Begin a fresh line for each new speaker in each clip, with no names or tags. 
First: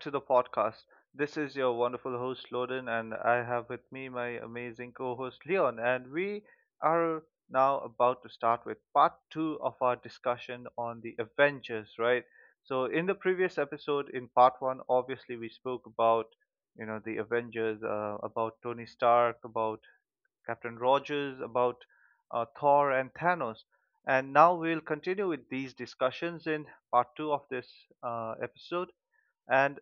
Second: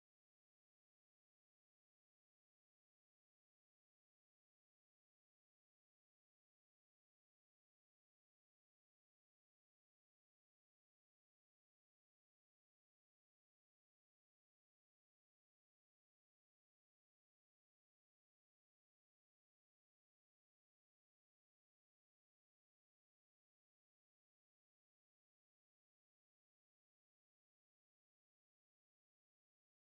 to the podcast. This is your wonderful host, Loden, and I have with me my amazing co host, Leon. And we are now about to start with part two of our discussion on the Avengers, right? So, in the previous episode, in part one, obviously, we spoke about the avengers about tony stark about Captain Rogers, about Thor and Thanos. And now we'll continue with these discussions in part two of this episode. And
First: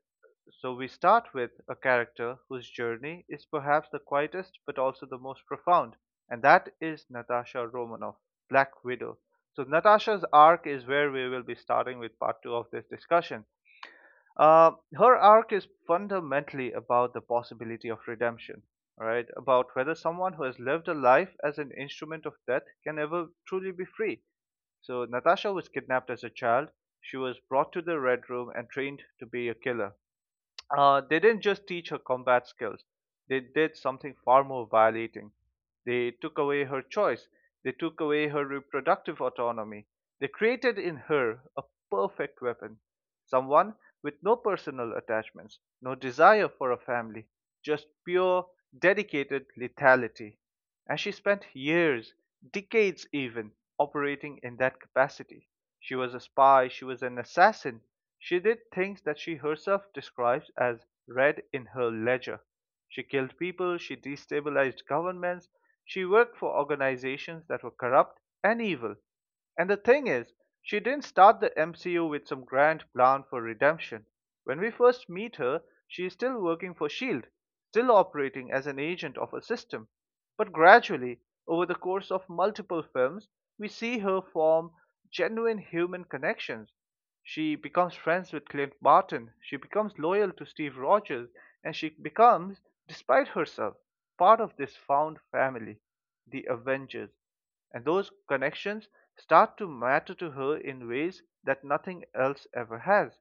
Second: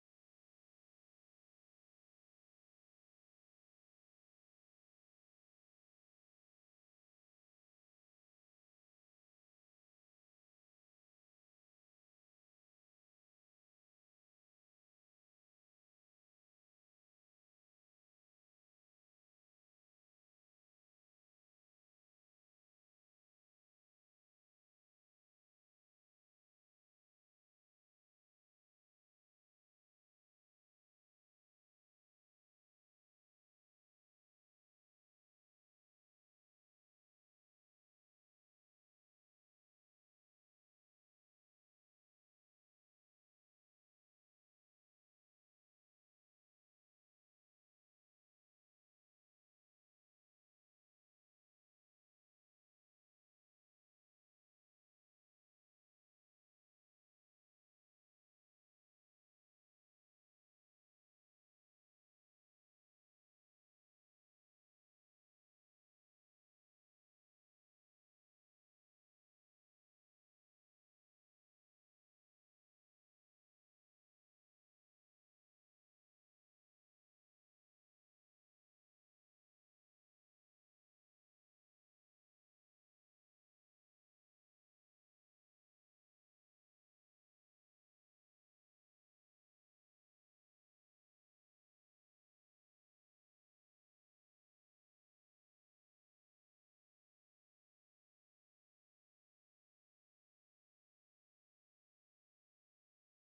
so we start with a character whose journey is perhaps the quietest but also the most profound, and that is Natasha Romanoff, Black Widow. So, Natasha's arc is where we will be starting with part two of this discussion. Uh, her arc is fundamentally about the possibility of redemption, right? About whether someone who has lived a life as an instrument of death can ever truly be free. So, Natasha was kidnapped as a child. She was brought to the Red Room and trained to be a killer. They didn't just teach her combat skills, they did something far more violating. They took away her choice, they took away her reproductive autonomy. They created in her a perfect weapon, someone with no personal attachments, no desire for a family, just pure, dedicated lethality. And she spent years, decades even, operating in that capacity. She was a spy, she was an assassin. She did things that she herself describes as read in her ledger. She killed people, she destabilized governments, she worked for organizations that were corrupt and evil. And the thing is, she didn't start the MCU with some grand plan for redemption. When we first meet her, she is still working for S.H.I.E.L.D., still operating as an agent of a system. But gradually, over the course of multiple films, we see her form genuine human connections. She becomes friends with Clint Barton, she becomes loyal to Steve Rogers, and she becomes, despite herself, part of this found family, the Avengers. And those connections start to matter to her in ways that nothing else ever has.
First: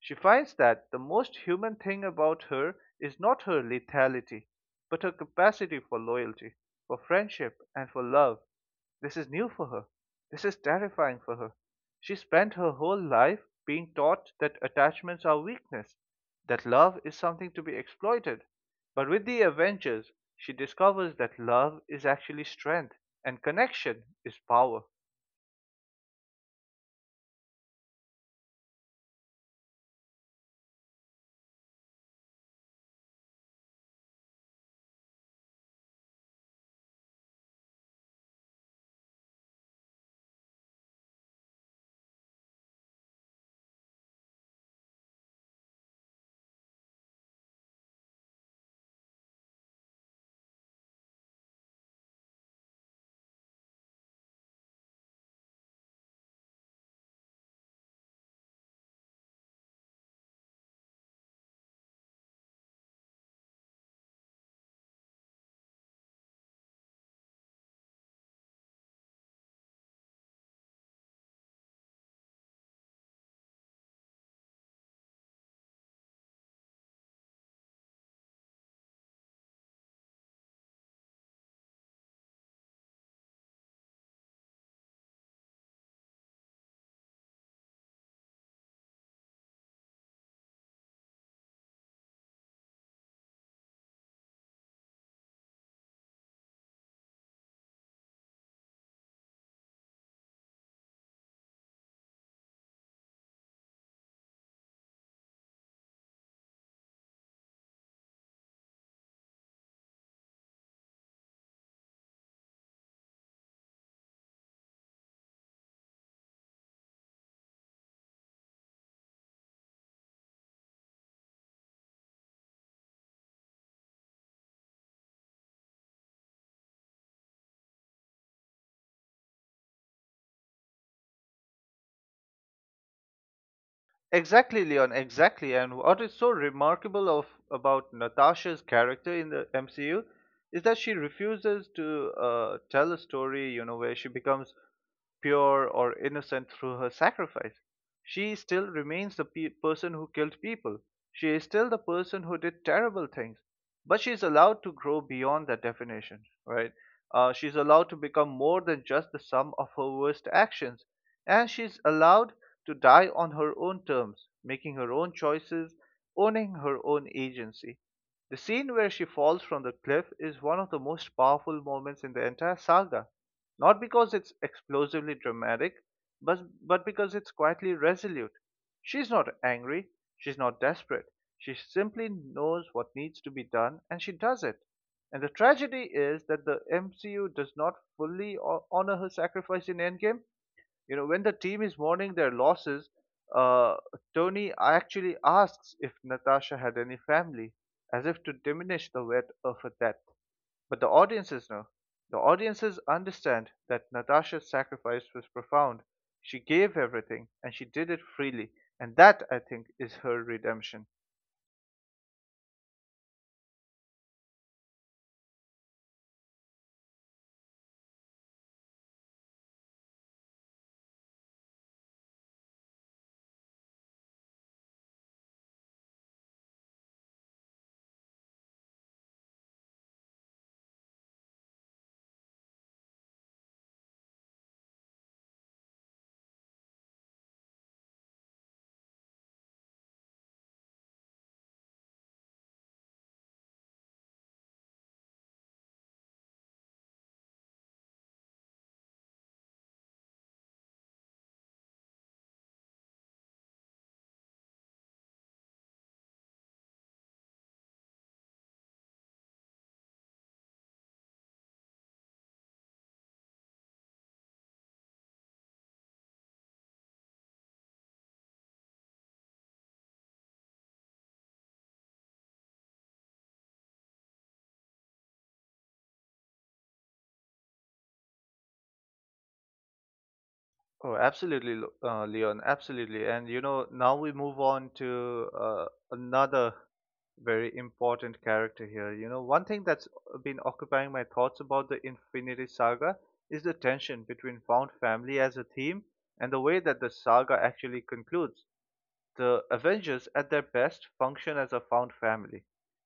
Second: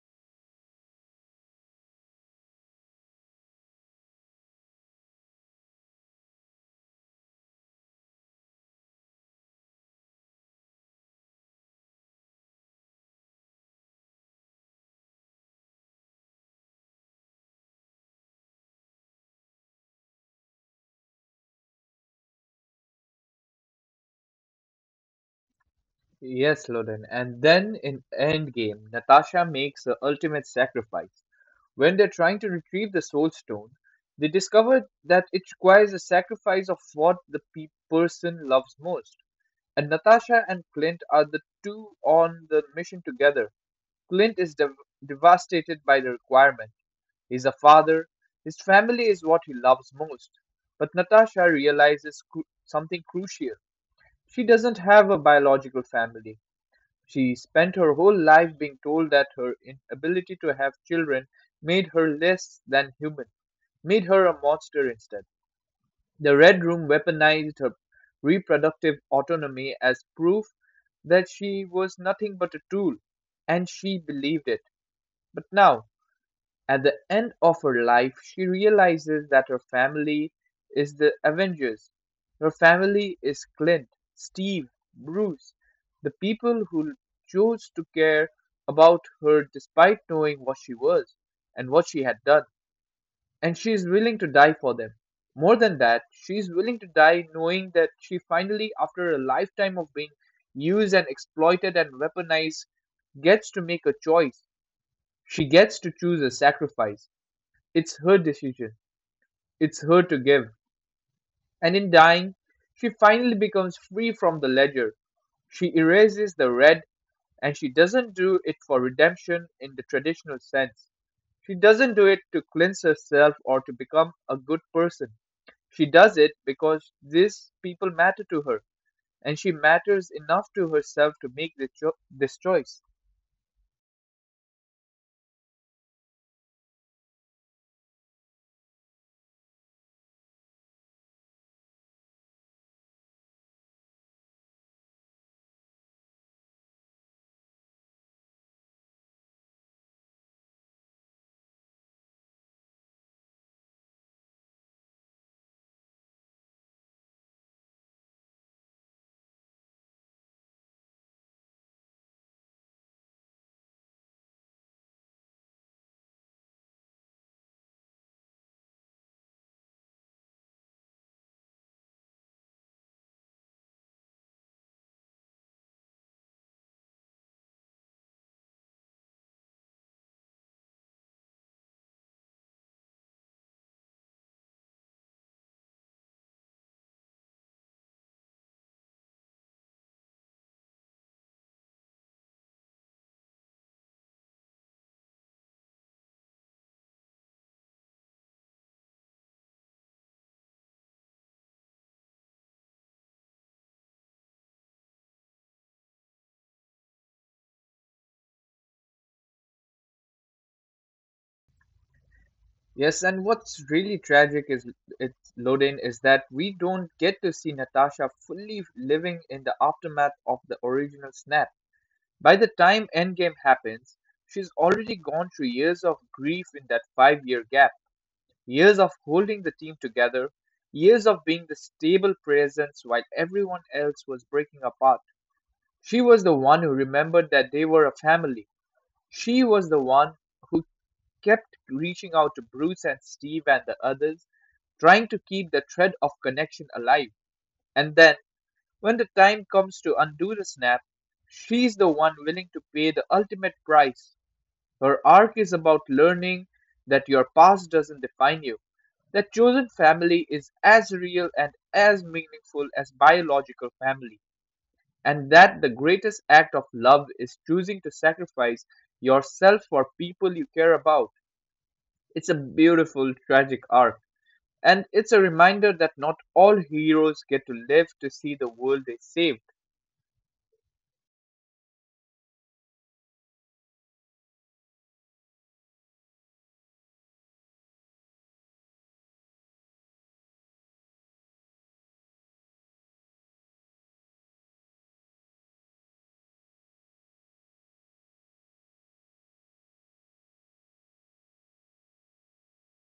She finds that the most human thing about her is not her lethality, but her capacity for loyalty, for friendship, and for love. This is new for her. This is terrifying for her. She spent her whole life being taught that attachments are weakness, that love is something to be exploited. But with the Avengers, she discovers that love is actually strength and connection is power.
Yes, Loden. And then in Endgame, Natasha makes the ultimate sacrifice. When they're trying to retrieve the Soul Stone, they discover that it requires a sacrifice of what the person loves most. And Natasha and Clint are the two on the mission together. Clint is dev- devastated by the requirement. He's a father, his family is what he loves most. But Natasha realizes something crucial. She doesn't have a biological family. She spent her whole life being told that her inability to have children made her less than human, made her a monster instead. The Red Room weaponized her reproductive autonomy as proof that she was nothing but a tool, and she believed it. But now, at the end of her life, she realizes that her family is the Avengers. Her family is Clint, Steve, Bruce, the people who chose to care about her despite knowing what she was and what she had done. And she is willing to die for them. More than that, she is willing to die knowing that she finally, after a lifetime of being used and exploited and weaponized, gets to make a choice. She gets to choose a sacrifice. It's her decision, it's her to give, and in dying, she finally becomes free from the ledger. She erases the red, and she doesn't do it for redemption in the traditional sense. She doesn't do it to cleanse herself or to become a good person. She does it because these people matter to her, and she matters enough to herself to make the this choice.
Exactly, Leon, exactly. And what is so remarkable of about Natasha's character in the MCU is that she refuses to tell a story, you know, where she becomes pure or innocent through her sacrifice. She still remains the person who killed people. She is still the person who did terrible things, but she's allowed to grow beyond that definition, right? She's allowed to become more than just the sum of her worst actions, and she's allowed to die on her own terms, making her own choices, owning her own agency. The scene where she falls from the cliff is one of the most powerful moments in the entire saga, not because it's explosively dramatic, but, because it's quietly resolute. She's not angry, she's not desperate, she simply knows what needs to be done and she does it. And the tragedy is that the MCU does not fully honor her sacrifice in Endgame. You know, when the team is mourning their losses, uh, Tony actually asks if Natasha had any family, as if to diminish the weight of her death. But the audiences know. The audiences understand that Natasha's sacrifice was profound. She gave everything, and she did it freely, and that, I think, is her redemption.
Yes, and what's really tragic is, its Loden, is that we don't get to see Natasha fully living in the aftermath of the original snap. By the time Endgame happens, she's already gone through years of grief in that five-year gap, years of holding the team together, years of being the stable presence while everyone else was breaking apart. She was the one who remembered that they were a family. She was the one who kept reaching out to Bruce and Steve and the others, trying to keep the thread of connection alive. And then, when the time comes to undo the snap, she's the one willing to pay the ultimate price. Her arc is about learning that your past doesn't define you, that chosen family is as real and as meaningful as biological family, and that the greatest act of love is choosing to sacrifice yourself for people you care about. It's a beautiful, tragic arc, and it's a reminder that not all heroes get to live to see the world they saved.
Oh, absolutely, Leon, absolutely. And you know, now we move on to another very important character here. You know, one thing that's been occupying my thoughts about the Infinity Saga is the tension between found family as a theme and the way that the saga actually concludes. The Avengers, at their best, function as a found family.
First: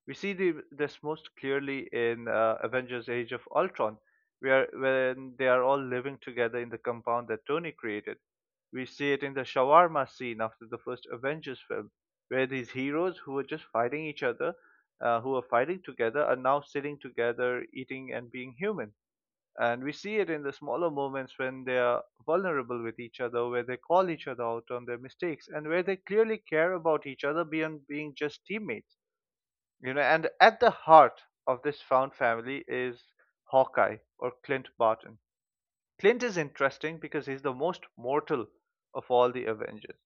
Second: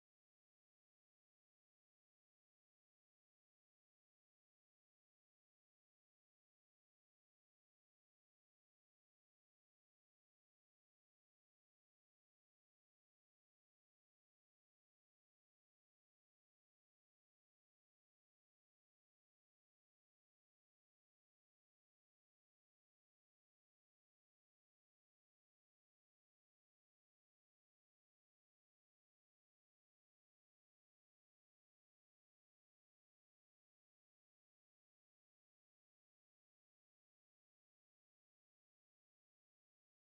We see this most clearly in Avengers Age of Ultron, where when they are all living together in the compound that Tony created. We see it in the shawarma scene after the first Avengers film, where these heroes who were just fighting each other, who are fighting together, are now sitting together, eating, and being human. And we see it in the smaller moments when they are vulnerable with each other, where they call each other out on their mistakes, and where they clearly care about each other beyond being just teammates. You know, and at the heart of this found family is Hawkeye, or Clint Barton. Clint is interesting because he's the most mortal of all the Avengers.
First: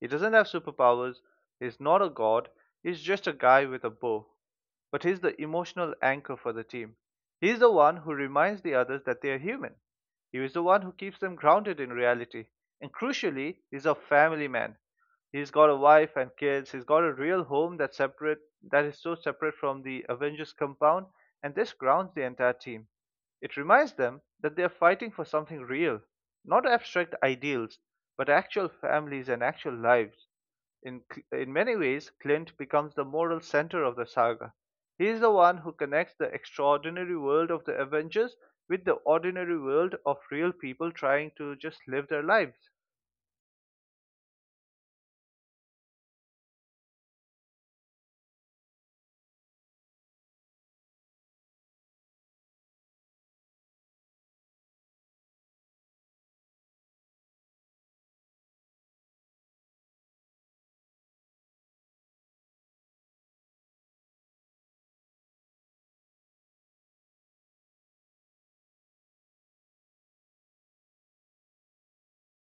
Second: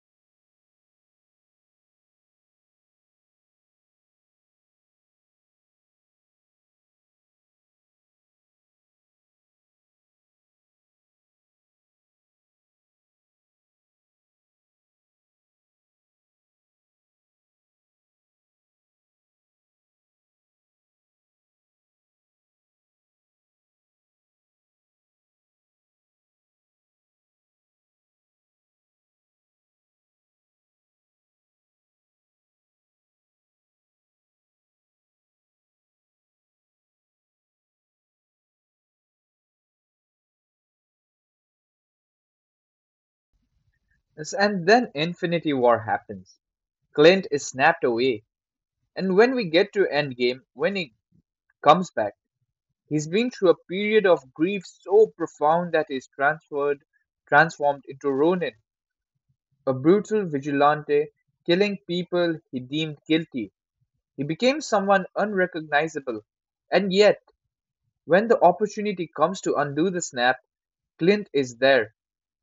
He doesn't have superpowers, he's not a god, he's just a guy with a bow. But he's the emotional anchor for the team. He's the one who reminds the others that they are human. He is the one who keeps them grounded in reality. And crucially, he's a family man. He's got a wife and kids. He's got a real home that's that is so separate from the Avengers compound, and this grounds the entire team. It reminds them that they are fighting for something real, not abstract ideals, but actual families and actual lives. In, in many ways, Clint becomes the moral center of the saga. He is the one who connects the extraordinary world of the Avengers with the ordinary world of real people trying to just live their lives.
And then Infinity War happens. Clint is snapped away, and when we get to Endgame, when he comes back, he's been through a period of grief so profound that he's transformed into Ronin, a brutal vigilante, killing people he deemed guilty. He became someone unrecognizable, and yet, when the opportunity comes to undo the snap, Clint is there.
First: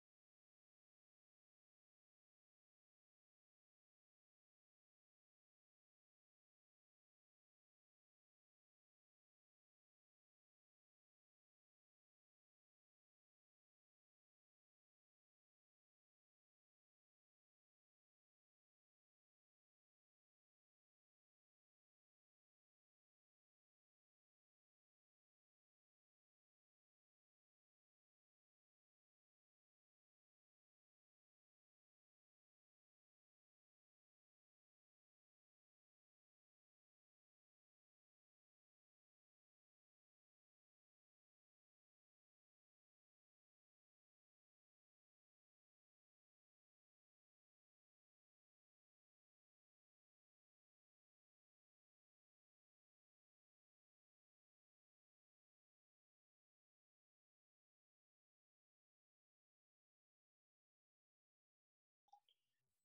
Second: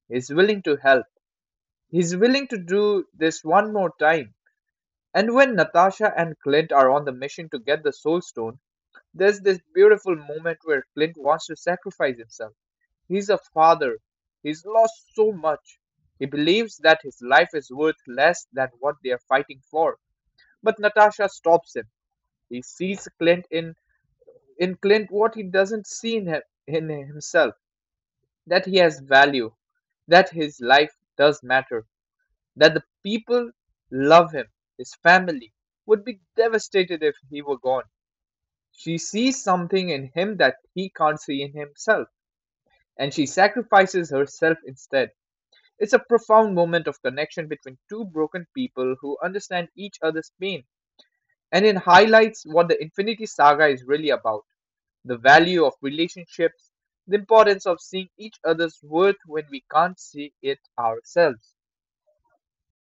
He's willing to help. He's willing to do this one more time. And when Natasha and Clint are on the mission to get the Soul Stone, there's this beautiful moment where Clint wants to sacrifice himself. He's a father. He's lost so much. He believes that his life is worth less than what they are fighting for. But Natasha stops him. He sees Clint in Clint what he doesn't see in himself, that he has value, that his life does matter, that the people love him. His family would be devastated if he were gone. She sees something in him that he can't see in himself, and she sacrifices herself instead. It's a profound moment of connection between two broken people who understand each other's pain, and it highlights what the Infinity Saga is really about: the value of relationships, the importance of seeing each other's worth when we can't see it ourselves.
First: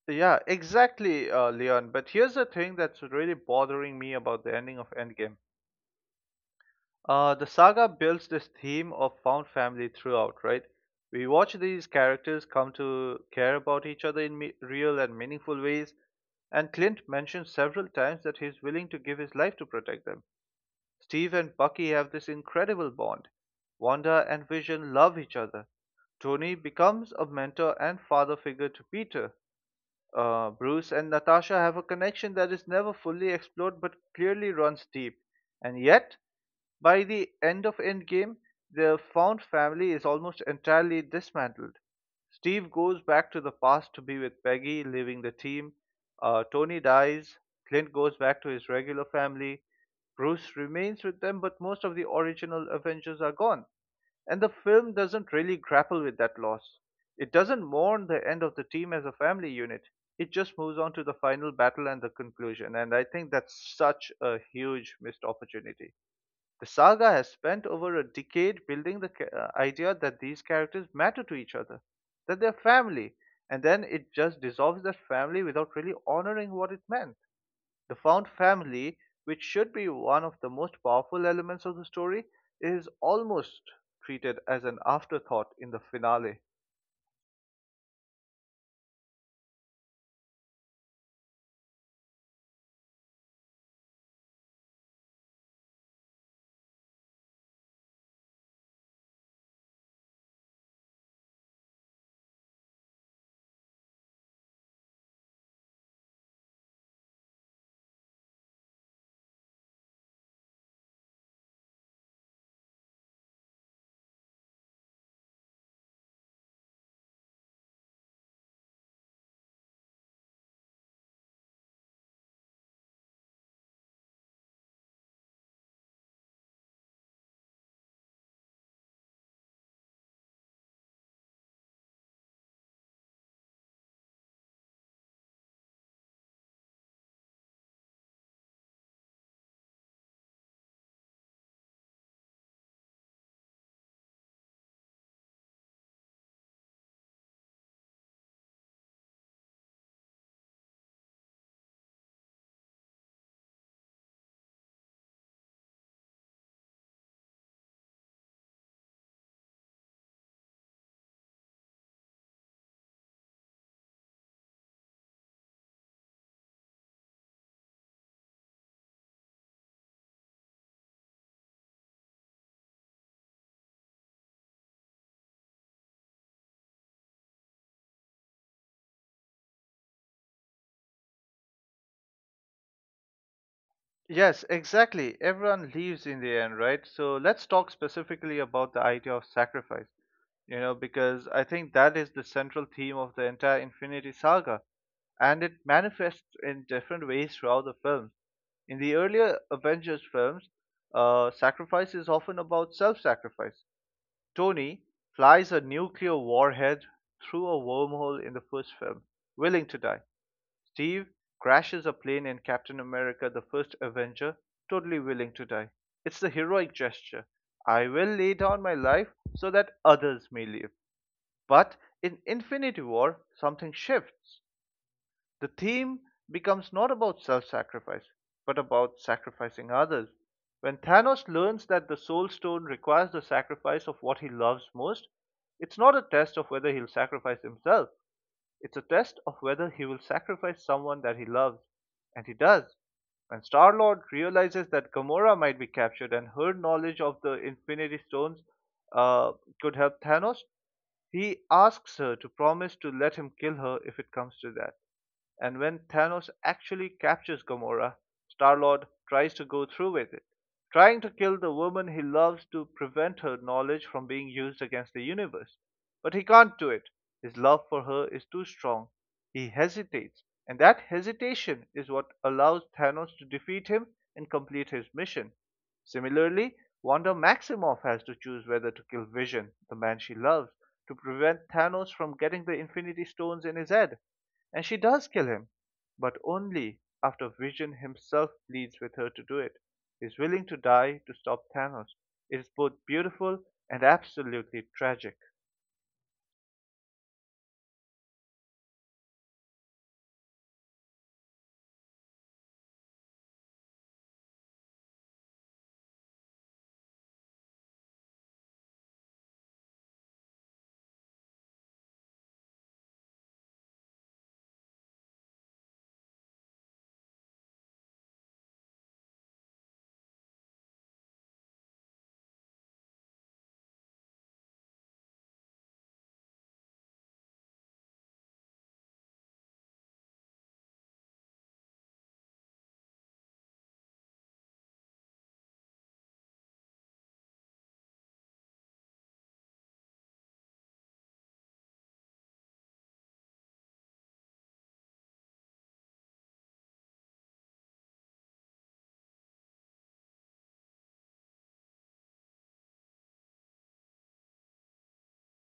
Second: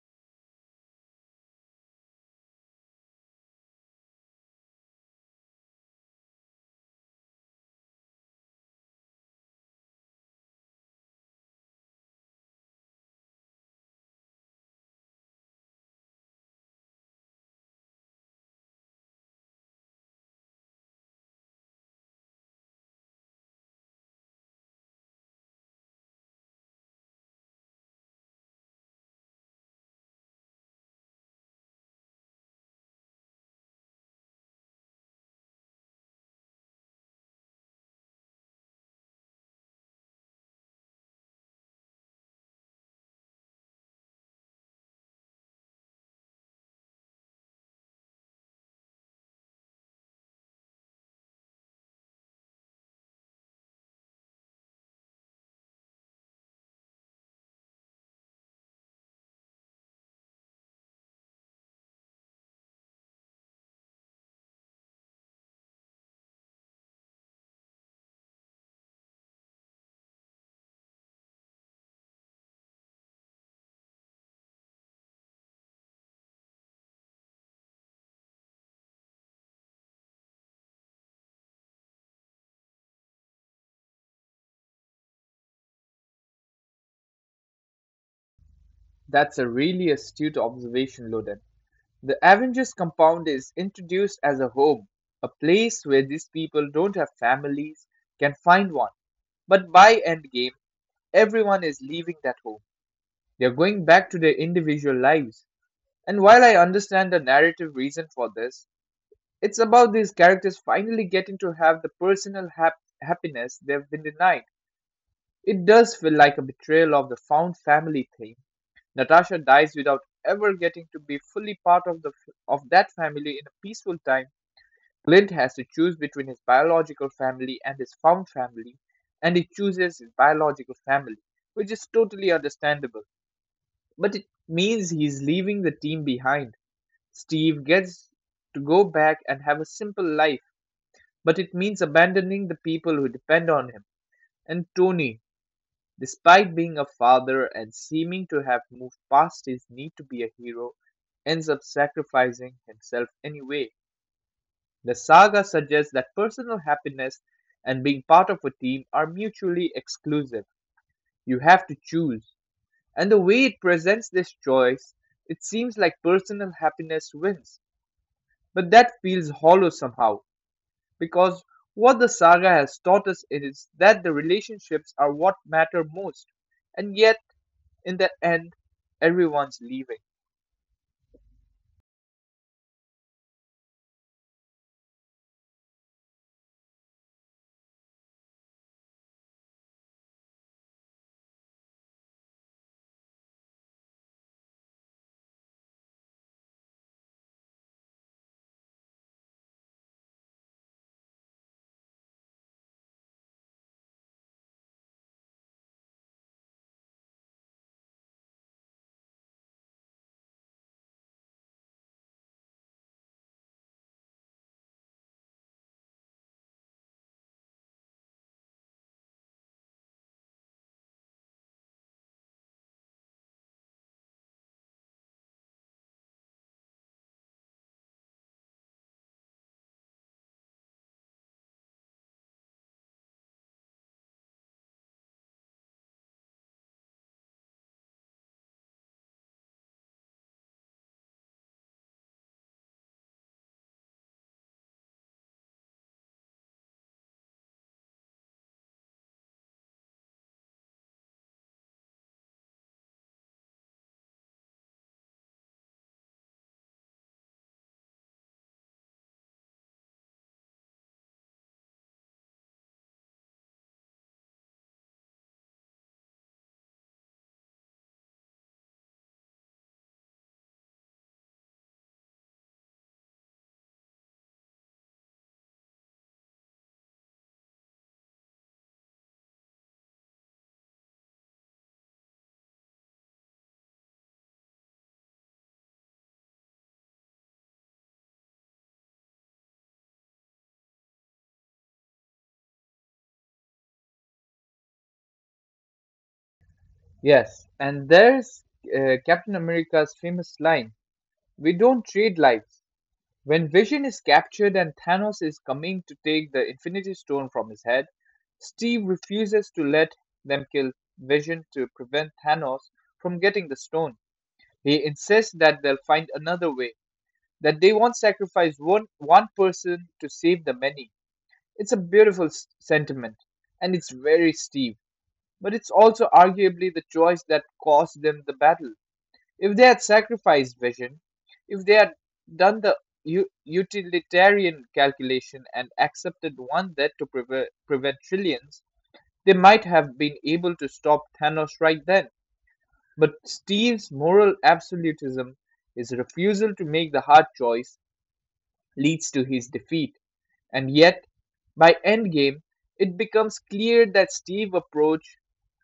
Yeah, exactly, Leon. But here's the thing that's really bothering me about the ending of Endgame. The saga builds this theme of found family throughout, right? We watch these characters come to care about each other in real and meaningful ways, and Clint mentions several times that he's willing to give his life to protect them. Steve and Bucky have this incredible bond. Wanda and Vision love each other. Tony becomes a mentor and father figure to Peter. Bruce and Natasha have a connection that is never fully explored but clearly runs deep. And yet, by the end of Endgame, the Found family is almost entirely dismantled. Steve goes back to the past to be with Peggy, leaving the team. Tony dies. Clint goes back to his regular family. Bruce remains with them, but most of the original Avengers are gone. And the film doesn't really grapple with that loss. It doesn't mourn the end of the team as a family unit. It just moves on to the final battle and the conclusion. And I think that's such a huge missed opportunity. The saga has spent over a decade building the idea that these characters matter to each other, that they're family, and then it just dissolves that family without really honoring what it meant. The found family, which should be one of the most powerful elements of the story, is almost treated as an afterthought in the finale.
That's a really astute observation, Loden. The Avengers compound is introduced as a home, a place where these people don't have families can find one. But by Endgame, everyone is leaving that home. They are going back to their individual lives. And while I understand the narrative reason for this, it's about these characters finally getting to have the personal happiness they've been denied. It does feel like a betrayal of the found family theme. Natasha dies without ever getting to be fully part of the of that family in a peaceful time. Clint has to choose between his biological family and his found family, and he chooses his biological family, which is totally understandable. But it means he's leaving the team behind. Steve gets to go back and have a simple life, but it means abandoning the people who depend on him. And Tony, despite being a father and seeming to have moved past his need to be a hero, ends up sacrificing himself anyway. The saga suggests that personal happiness and being part of a team are mutually exclusive. You have to choose. And the way it presents this choice, it seems like personal happiness wins. But that feels hollow somehow. Because what the saga has taught us is that the relationships are what matter most, and yet, in the end, everyone's leaving.
Yes, exactly. Everyone leaves in the end, right? So let's talk specifically about the idea of sacrifice, you know, because I think that is the central theme of the entire Infinity Saga, and it manifests in different ways throughout the films. In the earlier Avengers films, sacrifice is often about self sacrifice. Tony flies a nuclear warhead through a wormhole in the first film, willing to die. Steve crashes a plane in Captain America the First Avenger, totally willing to die. It's the heroic gesture. I will lay down my life so that others may live. But in Infinity War, something shifts. The theme becomes not about self sacrifice, but about sacrificing others. When Thanos learns that the Soul Stone requires the sacrifice of what he loves most, it's not a test of whether he'll sacrifice himself. It's a test of whether he will sacrifice someone that he loves. And he does. When Star-Lord realizes that Gamora might be captured and her knowledge of the Infinity Stones uh, could help Thanos, he asks her to promise to let him kill her if it comes to that. And when Thanos actually captures Gamora, Star-Lord tries to go through with it, trying to kill the woman he loves to prevent her knowledge from being used against the universe. But he can't do it. His love for her is too strong. He hesitates, and that hesitation is what allows Thanos to defeat him and complete his mission. Similarly, Wanda Maximoff has to choose whether to kill Vision, the man she loves, to prevent Thanos from getting the Infinity Stones in his head. And she does kill him, but only after Vision himself pleads with her to do it. He's willing to die to stop Thanos. It is both beautiful and absolutely tragic.
Yes, and there's Captain America's famous line: we don't trade lives. When Vision is captured and Thanos is coming to take the Infinity Stone from his head, Steve refuses to let them kill Vision to prevent Thanos from getting the stone. He insists that they'll find another way, that they won't sacrifice one person to save the many. It's a beautiful sentiment, and it's very steep, but it's also arguably the choice that cost them the battle. If they had sacrificed vision, if they had done the utilitarian calculation and accepted one death to prevent trillions, they might have been able to stop Thanos right then. But Steve's moral absolutism, his refusal to make the hard choice, leads to his defeat. And yet, by Endgame, it becomes clear that Steve's approach,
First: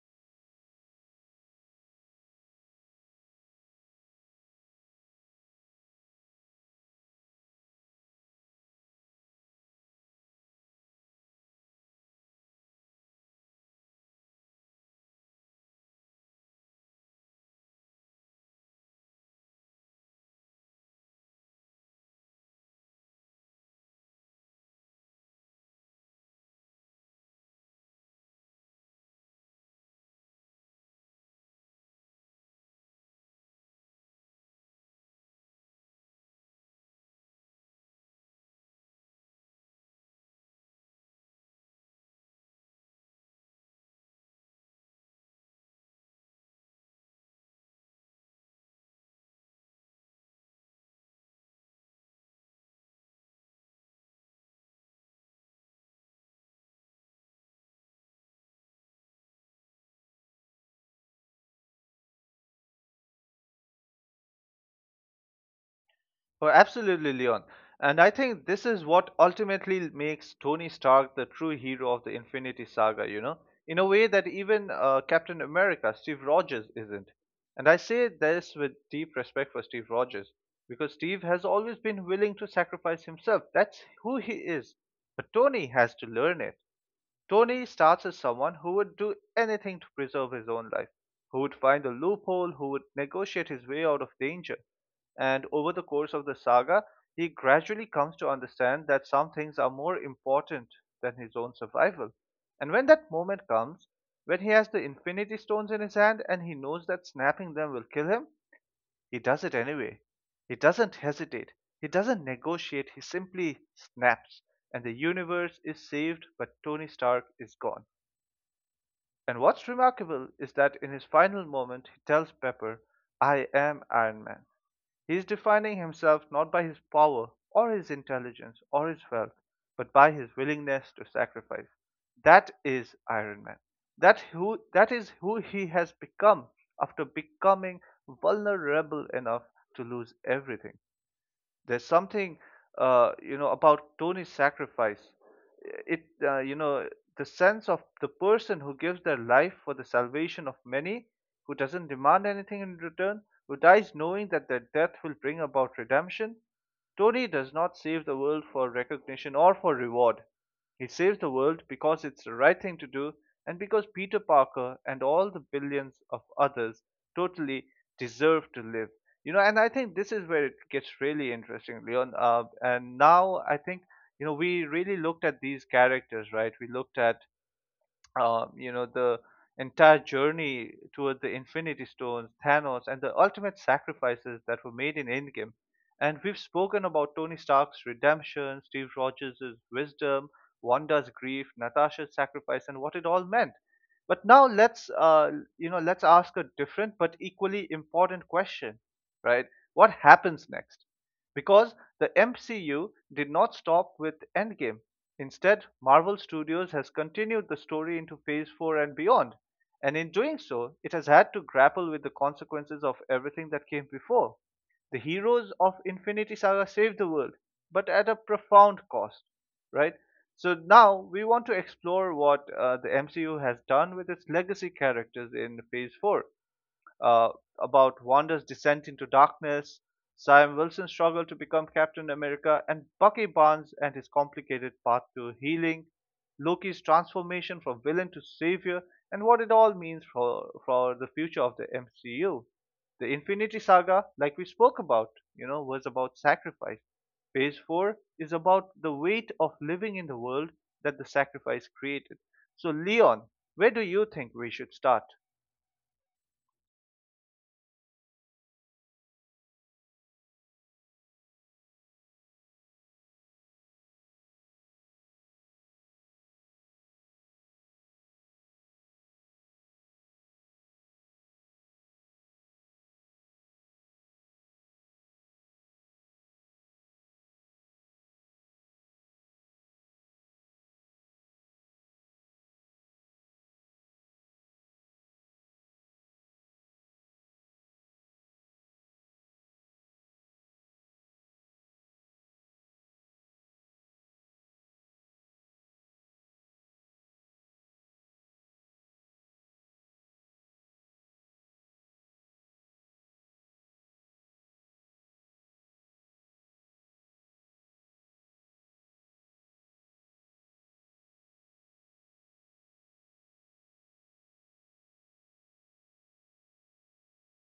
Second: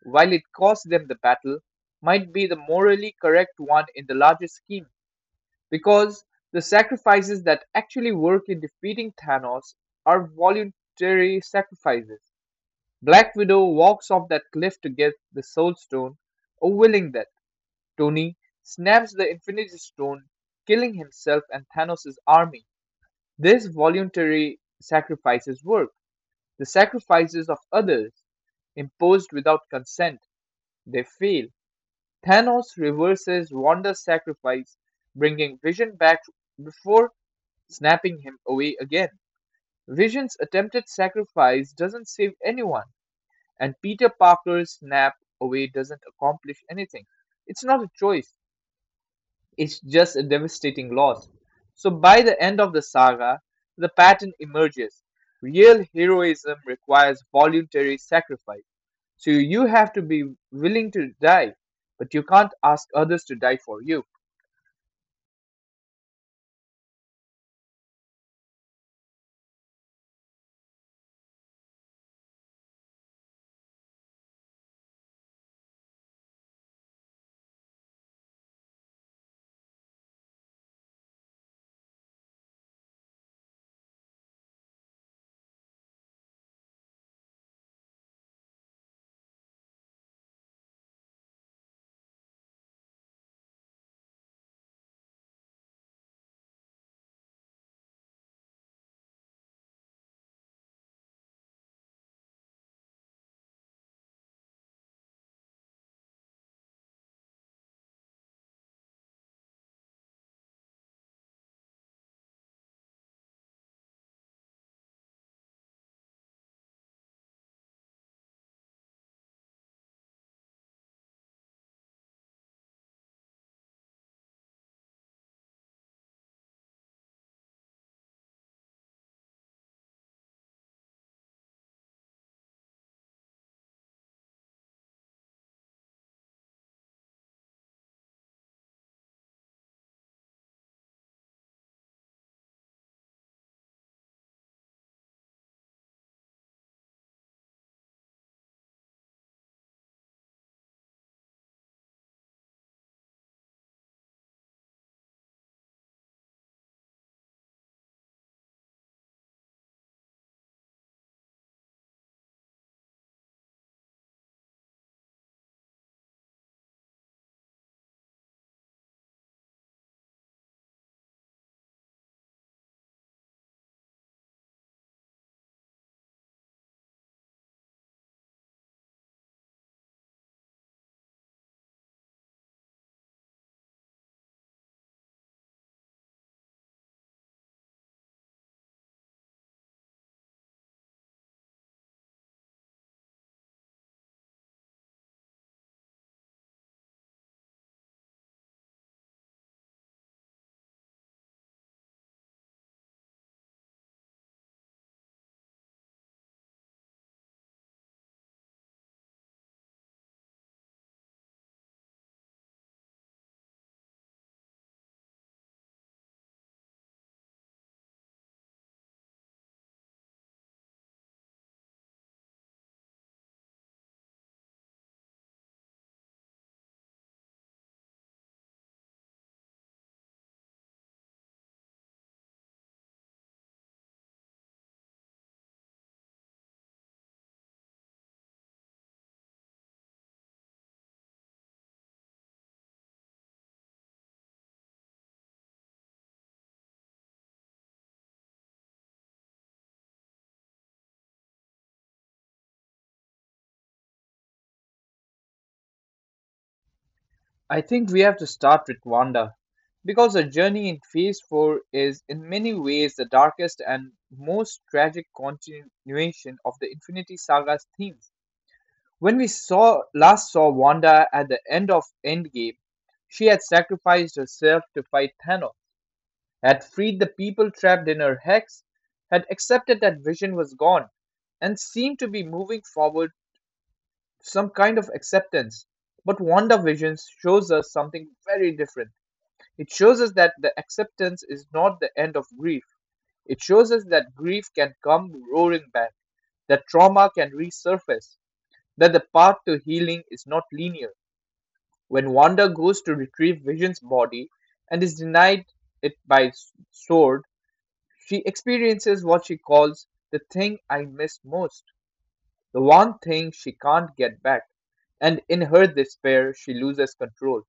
while it cost them the battle, might be the morally correct one in the larger scheme, because the sacrifices that actually work in defeating Thanos are voluntary sacrifices. Black Widow walks off that cliff to get the Soul Stone, a willing death. Tony snaps the Infinity Stone, killing himself and Thanos' army. This voluntary sacrifices work. The sacrifices of others, imposed without consent, they fail. Thanos reverses Wanda's sacrifice, bringing Vision back before snapping him away again. Vision's attempted sacrifice doesn't save anyone, and Peter Parker's snap away doesn't accomplish anything. It's not a choice, it's just a devastating loss. So by the end of the saga, the pattern emerges. Real heroism requires voluntary sacrifice. So you have to be willing to die, but you can't ask others to die for you.
Oh, absolutely, Leon. And I think this is what ultimately makes Tony Stark the true hero of the Infinity Saga, you know, in a way that even Captain America, Steve Rogers, isn't. And I say this with deep respect for Steve Rogers, because Steve has always been willing to sacrifice himself. That's who he is. But Tony has to learn it. Tony starts as someone who would do anything to preserve his own life, who would find a loophole, who would negotiate his way out of danger. And over the course of the saga, he gradually comes to understand that some things are more important than his own survival. And when that moment comes, when he has the Infinity Stones in his hand and he knows that snapping them will kill him, he does it anyway. He doesn't hesitate. He doesn't negotiate. He simply snaps. And the universe is saved, but Tony Stark is gone. And what's remarkable is that in his final moment, he tells Pepper, I am Iron Man. He is defining himself not by his power or his intelligence or his wealth, but by his willingness to sacrifice. That is Iron Man. That who that is who he has become after becoming vulnerable enough to lose everything. There's something about Tony's sacrifice. It, you know, the sense of the person who gives their life for the salvation of many, who doesn't demand anything in return, who dies knowing that their death will bring about redemption. Tony does not save the world for recognition or for reward. He saves the world because it's the right thing to do and because Peter Parker and all the billions of others totally deserve to live. And I think this is where it gets really interesting, Leon. And now I think, you know, we really looked at these characters, right? We looked at, you know, the entire journey toward the Infinity Stones, Thanos, and the ultimate sacrifices that were made in Endgame. And we've spoken about Tony Stark's redemption, Steve Rogers' wisdom, Wanda's grief, Natasha's sacrifice, and what it all meant. But now let's, you know, let's ask a different but equally important question, right? What happens next? Because the MCU did not stop with Endgame. Instead, Marvel Studios has continued the story into Phase 4 and beyond. And in doing so, it has had to grapple with the consequences of everything that came before. The heroes of Infinity Saga save the world, but at a profound cost, right? So now we want to explore what the MCU has done with its legacy characters in Phase 4. uh, about Wanda's descent into darkness, Sam Wilson's struggle to become Captain America, and Bucky Barnes and his complicated path to healing, Loki's transformation from villain to savior, and what it all means for the future of the MCU. The Infinity Saga, like we spoke about, you know, was about sacrifice. Phase 4 is about the weight of living in the world that the sacrifice created. So, Leon, where do you think we should start?
I think we have to start with Wanda, because her journey in Phase 4 is, in many ways, the darkest and most tragic continuation of the Infinity Saga's themes. When we saw last saw Wanda at the end of Endgame, she had sacrificed herself to fight Thanos, had freed the people trapped in her hex, had accepted that Vision was gone, and seemed to be moving forward to some kind of acceptance. But Wanda Vision shows us something very different. It shows us that the acceptance is not the end of grief. It shows us that grief can come roaring back, that trauma can resurface, that the path to healing is not linear. When Wanda goes to retrieve Vision's body and is denied it by Sword, she experiences what she calls the thing I miss most, the one thing she can't get back. And in her despair, she loses control.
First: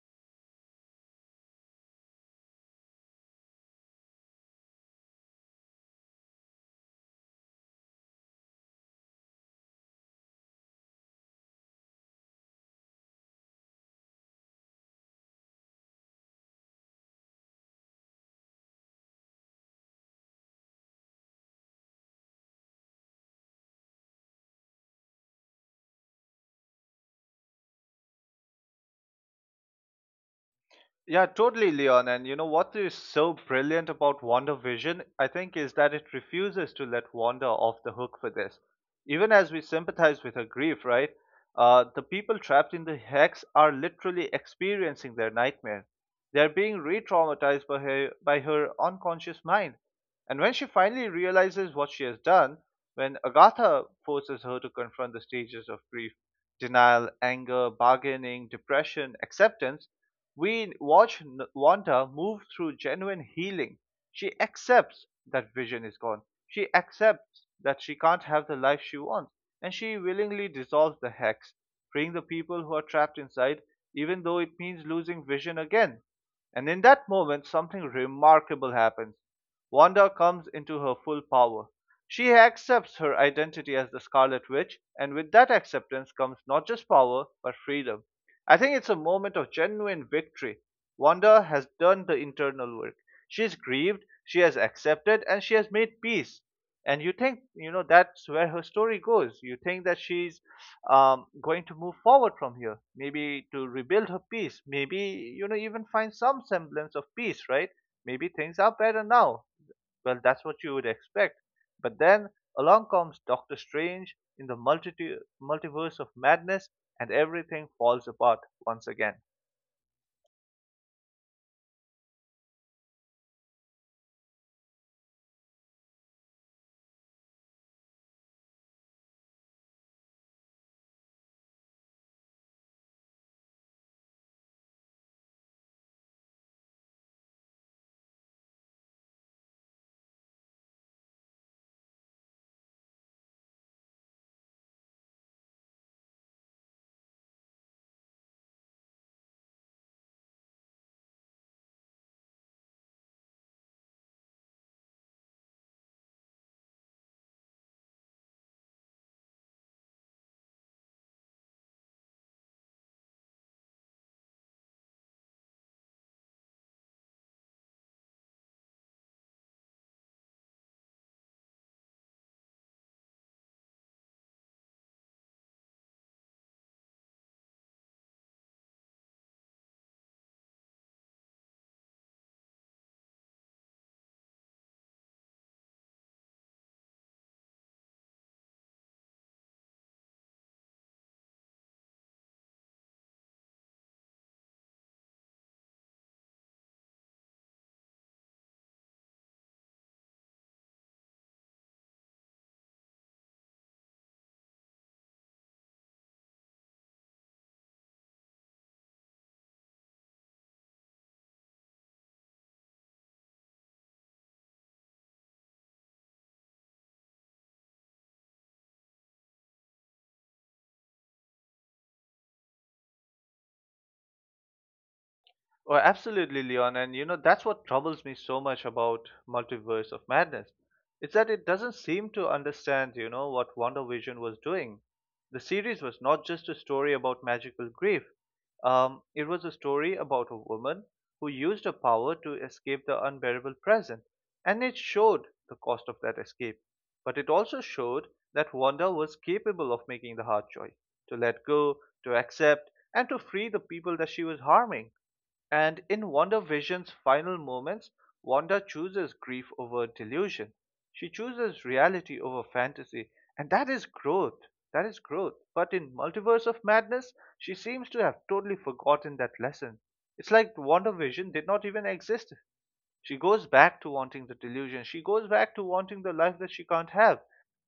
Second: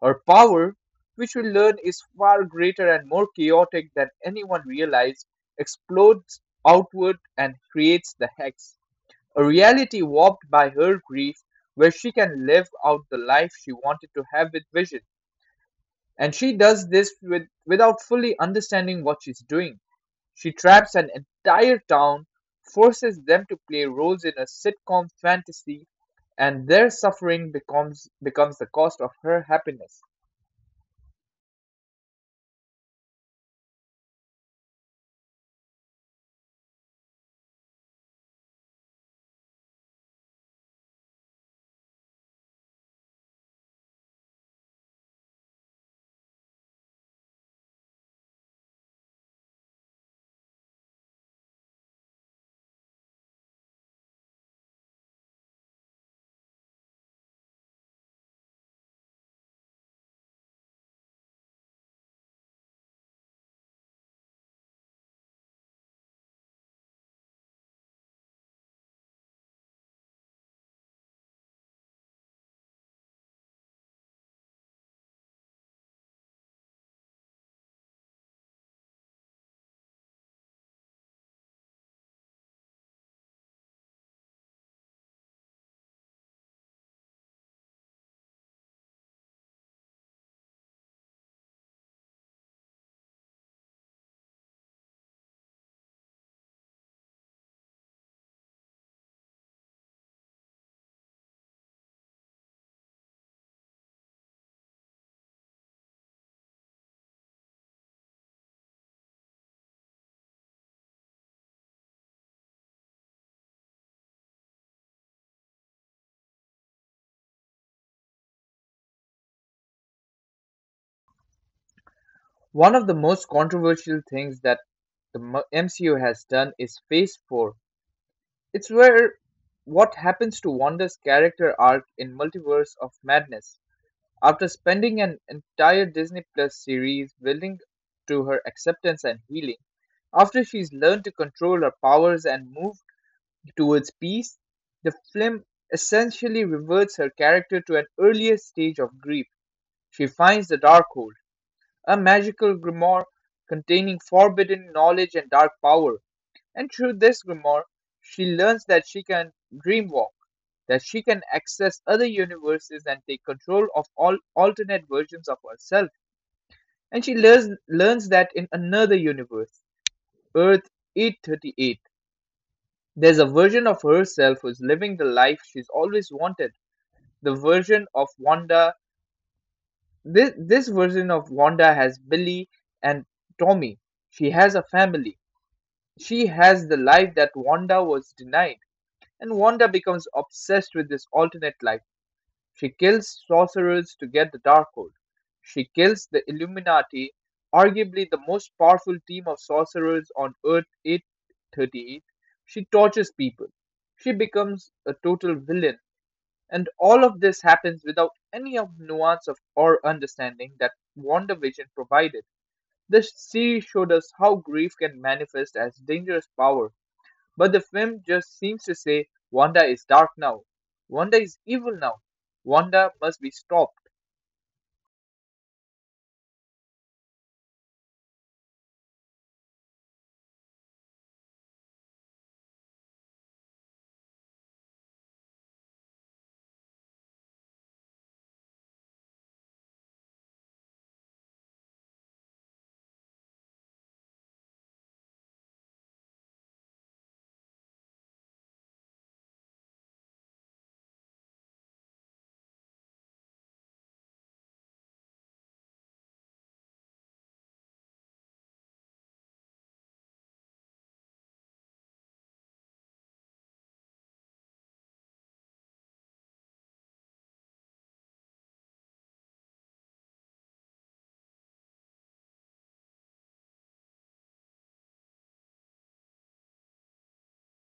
Her power, which we learn is far greater and more chaotic than anyone realized, explodes outward and creates the Hex, a reality warped by her grief where she can live out the life she wanted to have with Vision. And she does this without fully understanding what she's doing. She traps an entire town, forces them to play roles in a sitcom fantasy, and their suffering becomes the cost of her happiness.
Yeah, totally, Leon. And you know what is so brilliant about Wonder Vision, I think, is that it refuses to let Wanda off the hook for this. Even as we sympathize with her grief, right? The people trapped in the hex are literally experiencing their nightmare. They are being re-traumatized by her unconscious mind. And when she finally realizes what she has done, when Agatha forces her to confront the stages of grief, denial, anger, bargaining, depression, acceptance, we watch Wanda move through genuine healing. She accepts that vision is gone. She accepts that she can't have the life she wants. And she willingly dissolves the hex, freeing the people who are trapped inside, even though it means losing vision again. And in that moment, something remarkable happens. Wanda comes into her full power. She accepts her identity as the Scarlet Witch, and with that acceptance comes not just power, but freedom. I think it's a moment of genuine victory. Wanda has done the internal work. She's grieved, she has accepted, and she has made peace. And you think, you know, that's where her story goes. You think that she's going to move forward from here, maybe to rebuild her peace, maybe, you know, even find some semblance of peace, right? Maybe things are better now. Well, that's what you would expect. But then along comes Doctor Strange in the Multiverse of Madness, and everything falls apart once again.
One of the most controversial things that the MCU has done is Phase 4. It's where what happens to Wanda's character arc in Multiverse of Madness. After spending an entire Disney Plus series building to her acceptance and healing, after she's learned to control her powers and moved towards peace, the film essentially reverts her character to an earlier stage of grief. She finds the Darkhold, a magical grimoire containing forbidden knowledge and dark power, and through this grimoire, she learns that she can dream walk, that she can access other universes and take control of all alternate versions of herself. And she learns that in another universe, Earth 838, there's a version of herself who's living the life she's always wanted. The version of Wanda, this version of Wanda has Billy and Tommy. She has a family. She has the life that Wanda was denied. And Wanda becomes obsessed with this alternate life. She kills sorcerers to get the Darkhold. She kills the Illuminati, arguably the most powerful team of sorcerers on Earth 838. She tortures people. She becomes a total villain. And all of this happens without any of the nuance of or understanding that WandaVision provided. The series showed us how grief can manifest as dangerous power, but the film just seems to say Wanda is dark now, Wanda is evil now, Wanda must be stopped.
Oh, absolutely, Leon. And you know, that's what troubles me so much about Multiverse of Madness. It's that it doesn't seem to understand, you know, what WandaVision was doing. The series was not just a story about magical grief. It was a story about a woman who used her power to escape the unbearable present. And it showed the cost of that escape. But it also showed that Wanda was capable of making the hard choice to let go, to accept, and to free the people that she was harming. And in Wonder Vision's final moments, Wanda chooses grief over delusion. She chooses reality over fantasy. And that is growth. That is growth. But in Multiverse of Madness, she seems to have totally forgotten that lesson. It's like Wonder Vision did not even exist. She goes back to wanting the delusion. She goes back to wanting the life that she can't have.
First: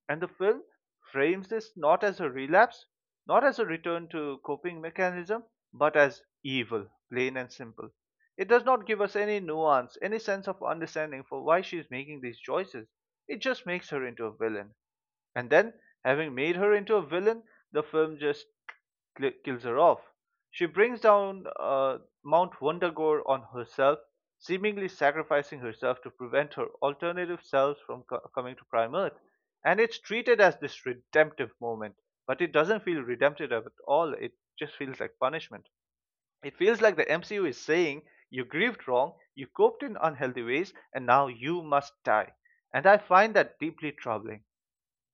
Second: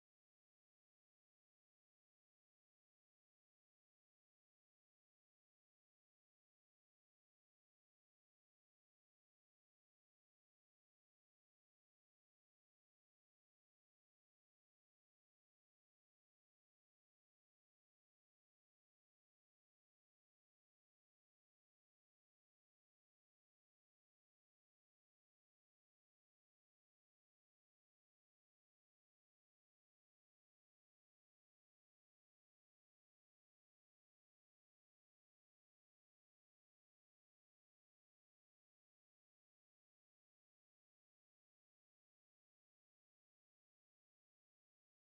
And the film frames this not as a relapse, not as a return to coping mechanism, but as evil, plain and simple. It does not give us any nuance, any sense of understanding for why she is making these choices. It just makes her into a villain. And then, having made her into a villain, the film just kills her off. She brings down Mount Wundagore on herself, seemingly sacrificing herself to prevent her alternative selves from coming to Prime Earth. And it's treated as this redemptive moment, but it doesn't feel redemptive at all. It just feels like punishment. It feels like the MCU is saying, You grieved wrong, you coped in unhealthy ways, and now you must die. And I find that deeply troubling.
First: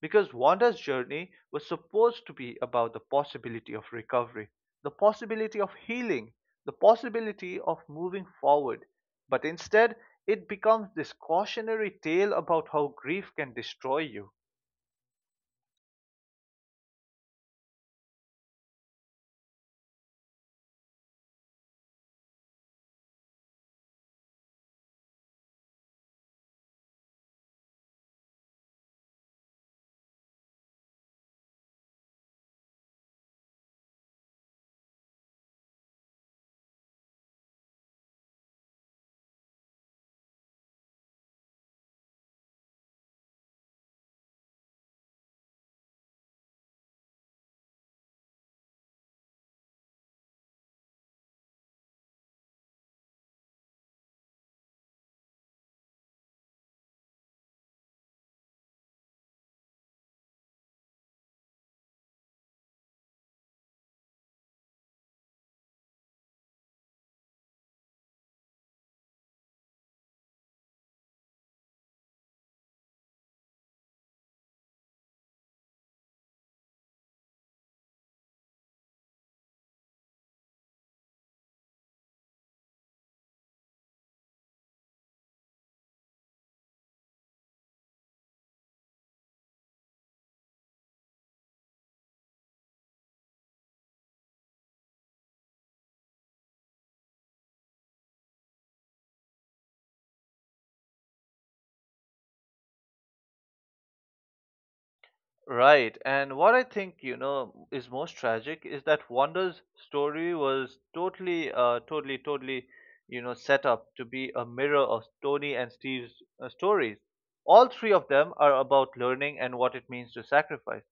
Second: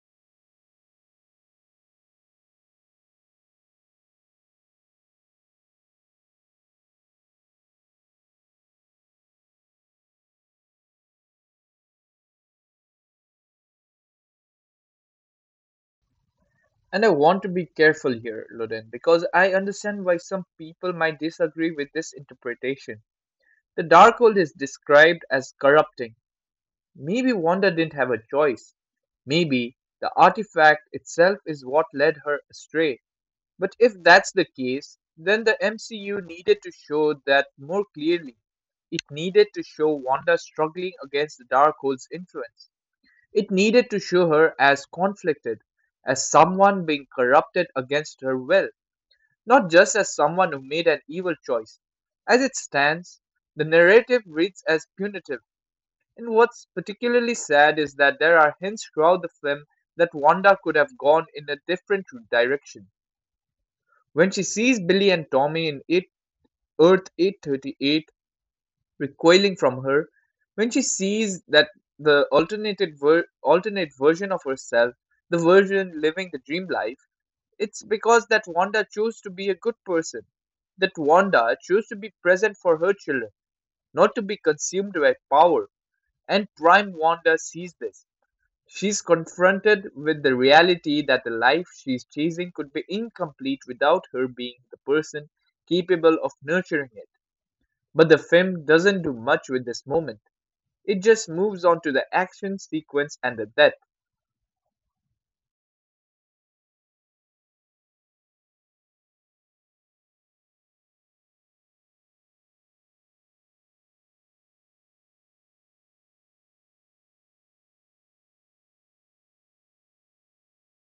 Because Wanda's journey was supposed to be about the possibility of recovery, the possibility of healing, the possibility of moving forward. But instead, it becomes this cautionary tale about how grief can destroy you.
And I want to be careful here, Loden, because I understand why some people might disagree with this interpretation. The Darkhold is described as corrupting. Maybe Wanda didn't have a choice. Maybe the artifact itself is what led her astray. But if that's the case, then the MCU needed to show that more clearly. It needed to show Wanda struggling against the Darkhold's influence. It needed to show her as conflicted, as someone being corrupted against her will, not just as someone who made an evil choice. As it stands, the narrative reads as punitive, and what's particularly sad is that there are hints throughout the film that Wanda could have gone in a different direction. When she sees Billy and Tommy in it, Earth 838, recoiling from her, when she sees that alternate version of herself, the version living the dream life, it's because that Wanda chose to be a good person. That Wanda chose to be present for her children, not to be consumed by power. And Prime Wanda sees this. She's confronted with the reality that the life she's chasing could be incomplete without her being the person capable of nurturing it. But the film doesn't do much with this moment. It just moves on to the action sequence and the death.
Right. And what I think, you know, is most tragic is that Wanda's story was totally, you know, set up to be a mirror of Tony and Steve's stories. All three of them are about learning and what it means to sacrifice.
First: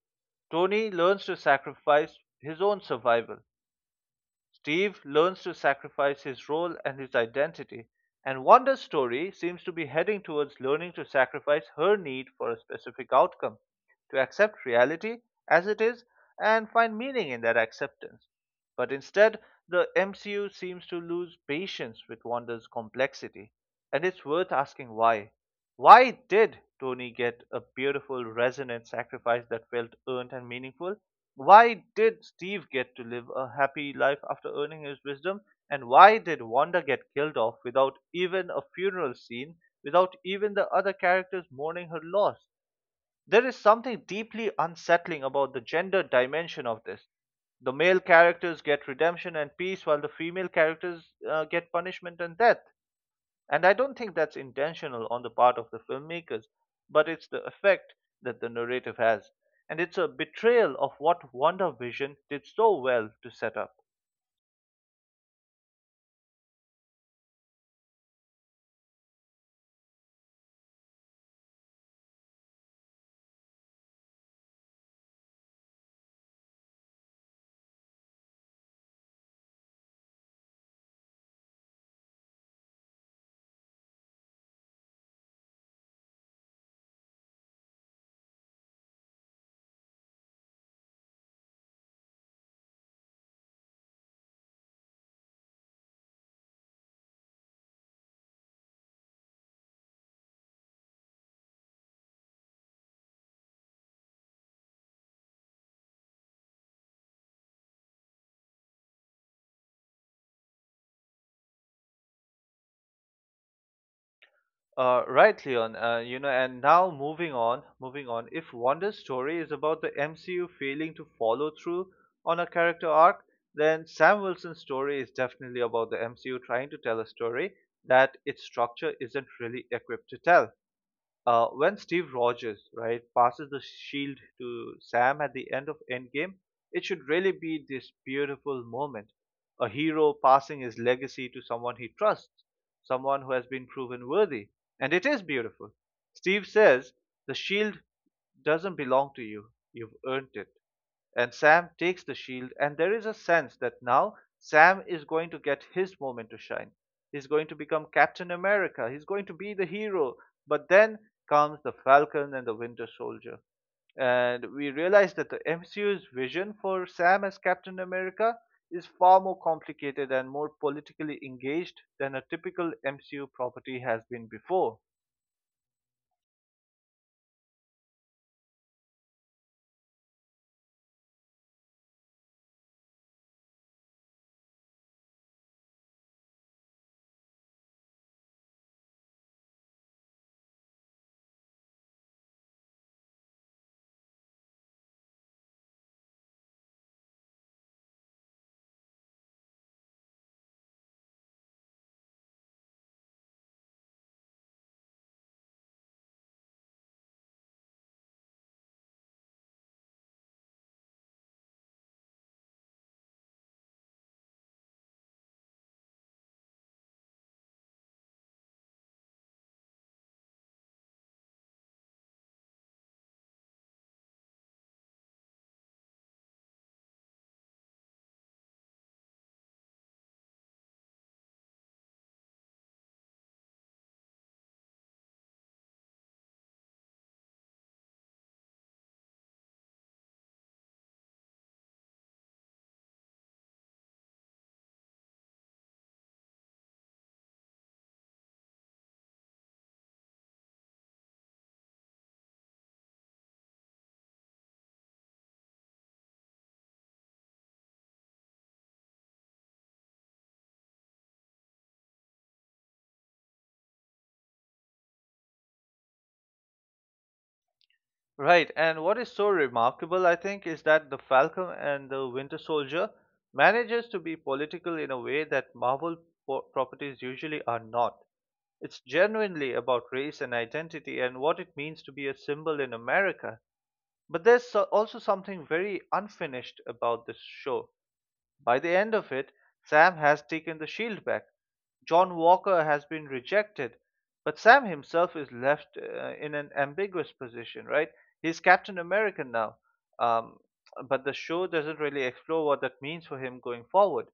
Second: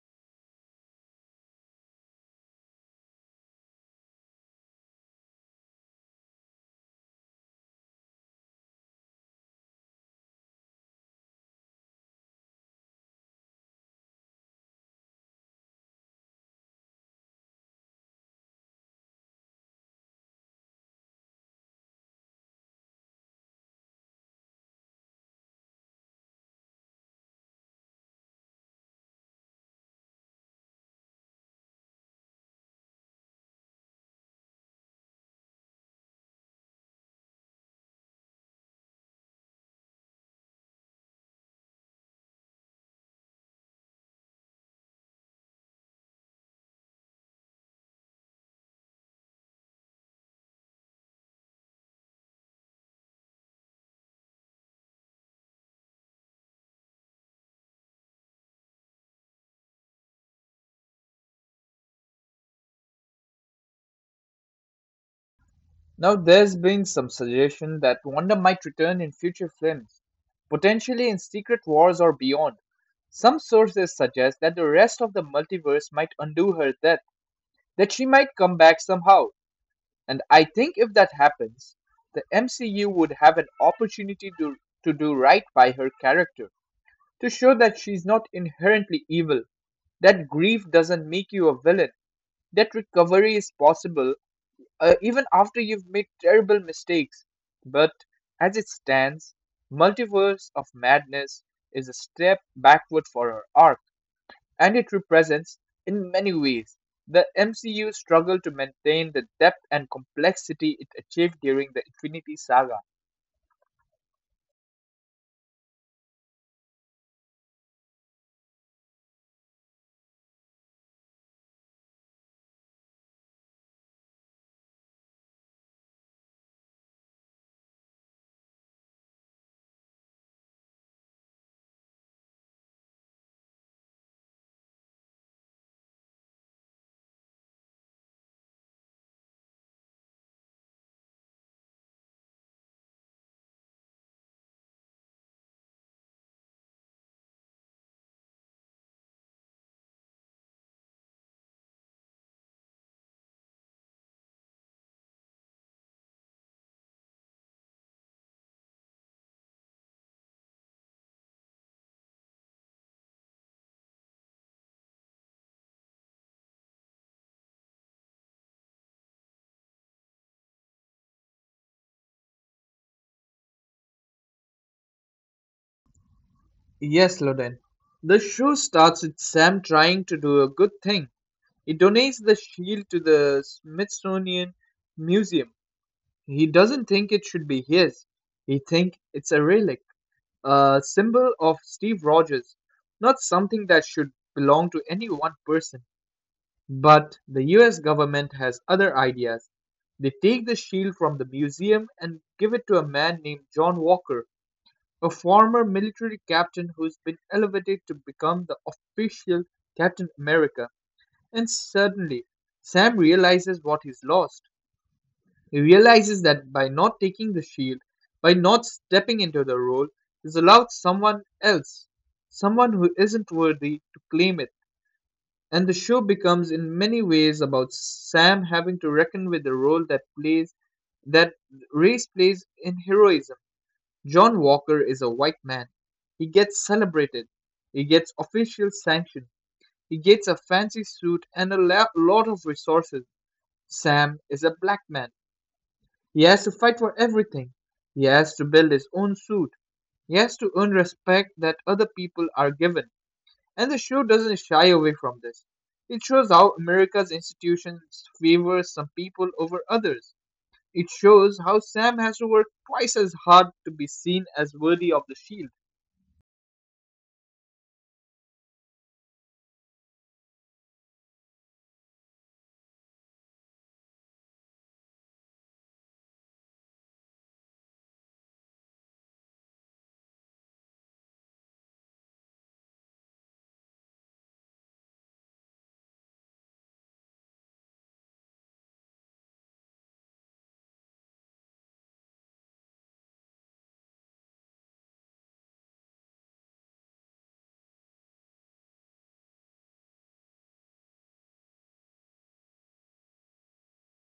Tony learns to sacrifice his own survival. Steve learns to sacrifice his role and his identity. And Wanda's story seems to be heading towards learning to sacrifice her need for a specific outcome, to accept reality as it is and find meaning in that acceptance. But instead, the MCU seems to lose patience with Wanda's complexity, and it's worth asking why. Why did Tony get a beautiful, resonant sacrifice that felt earned and meaningful? Why did Steve get to live a happy life after earning his wisdom? And why did Wanda get killed off without even a funeral scene, without even the other characters mourning her loss? There is something deeply unsettling about the gender dimension of this. The male characters get redemption and peace, while the female characters get punishment and death. And I don't think that's intentional on the part of the filmmakers, but it's the effect that the narrative has. And it's a betrayal of what Wonder Vision did so well to set up.
Now, there's been some suggestion that Wanda might return in future films, potentially in Secret Wars or beyond. Some sources suggest that the rest of the multiverse might undo her death, that she might come back somehow. And I think if that happens, the MCU would have an opportunity to do right by her character, to show that she's not inherently evil, that grief doesn't make you a villain, that recovery is possible even after you've made terrible mistakes. But as it stands, Multiverse of Madness is a step backward for her arc, and it represents, in many ways, the MCU's struggle to maintain the depth and complexity it achieved during the Infinity Saga.
Right, Leon. You know, and now moving on, moving on. If Wanda's story is about the MCU failing to follow through on a character arc, then Sam Wilson's story is definitely about the MCU trying to tell a story that its structure isn't really equipped to tell. When Steve Rogers, right, passes the shield to Sam at the end of Endgame, it should really be this beautiful moment. A hero passing his legacy to someone he trusts, someone who has been proven worthy. And it is beautiful. Steve says, The shield doesn't belong to you, you've earned it. And Sam takes the shield. And there is a sense that now Sam is going to get his moment to shine. He's going to become Captain America. He's going to be the hero. But then comes the Falcon and the Winter Soldier. And we realize that the MCU's vision for Sam as Captain America is far more complicated and more politically engaged than a typical MCU property has been before.
Yes, Loden. The show starts with Sam trying to do a good thing. He donates the shield to the Smithsonian Museum. He doesn't think it should be his. He thinks it's a relic, a symbol of Steve Rogers, not something that should belong to any one person. But the US government has other ideas. They take the shield from the museum and give it to a man named John Walker, a former military captain who's been elevated to become the official Captain America. And suddenly, Sam realizes what he's lost. He realizes that by not taking the shield, by not stepping into the role, he's allowed someone else, someone who isn't worthy, to claim it. And the show becomes in many ways about Sam having to reckon with the role that plays that race plays in heroism. John Walker is a white man. He gets celebrated. He gets official sanction. He gets a fancy suit and a lot of resources. Sam is a black man. He has to fight for everything. He has to build his own suit. He has to earn respect that other people are given. And the show doesn't shy away from this. It shows how America's institutions favor some people over others. It shows how Sam has to work twice as hard to be seen as worthy of the shield.
Right, and what is so remarkable, I think, is that the Falcon and the Winter Soldier manages to be political in a way that Marvel properties usually are not. It's genuinely about race and identity and what it means to be a symbol in America. But there's also something very unfinished about this show. By the end of it, Sam has taken the shield back. John Walker has been rejected, but Sam himself is left in an ambiguous position, right? He's Captain American now, um, but the show doesn't really explore what that means for him going forward.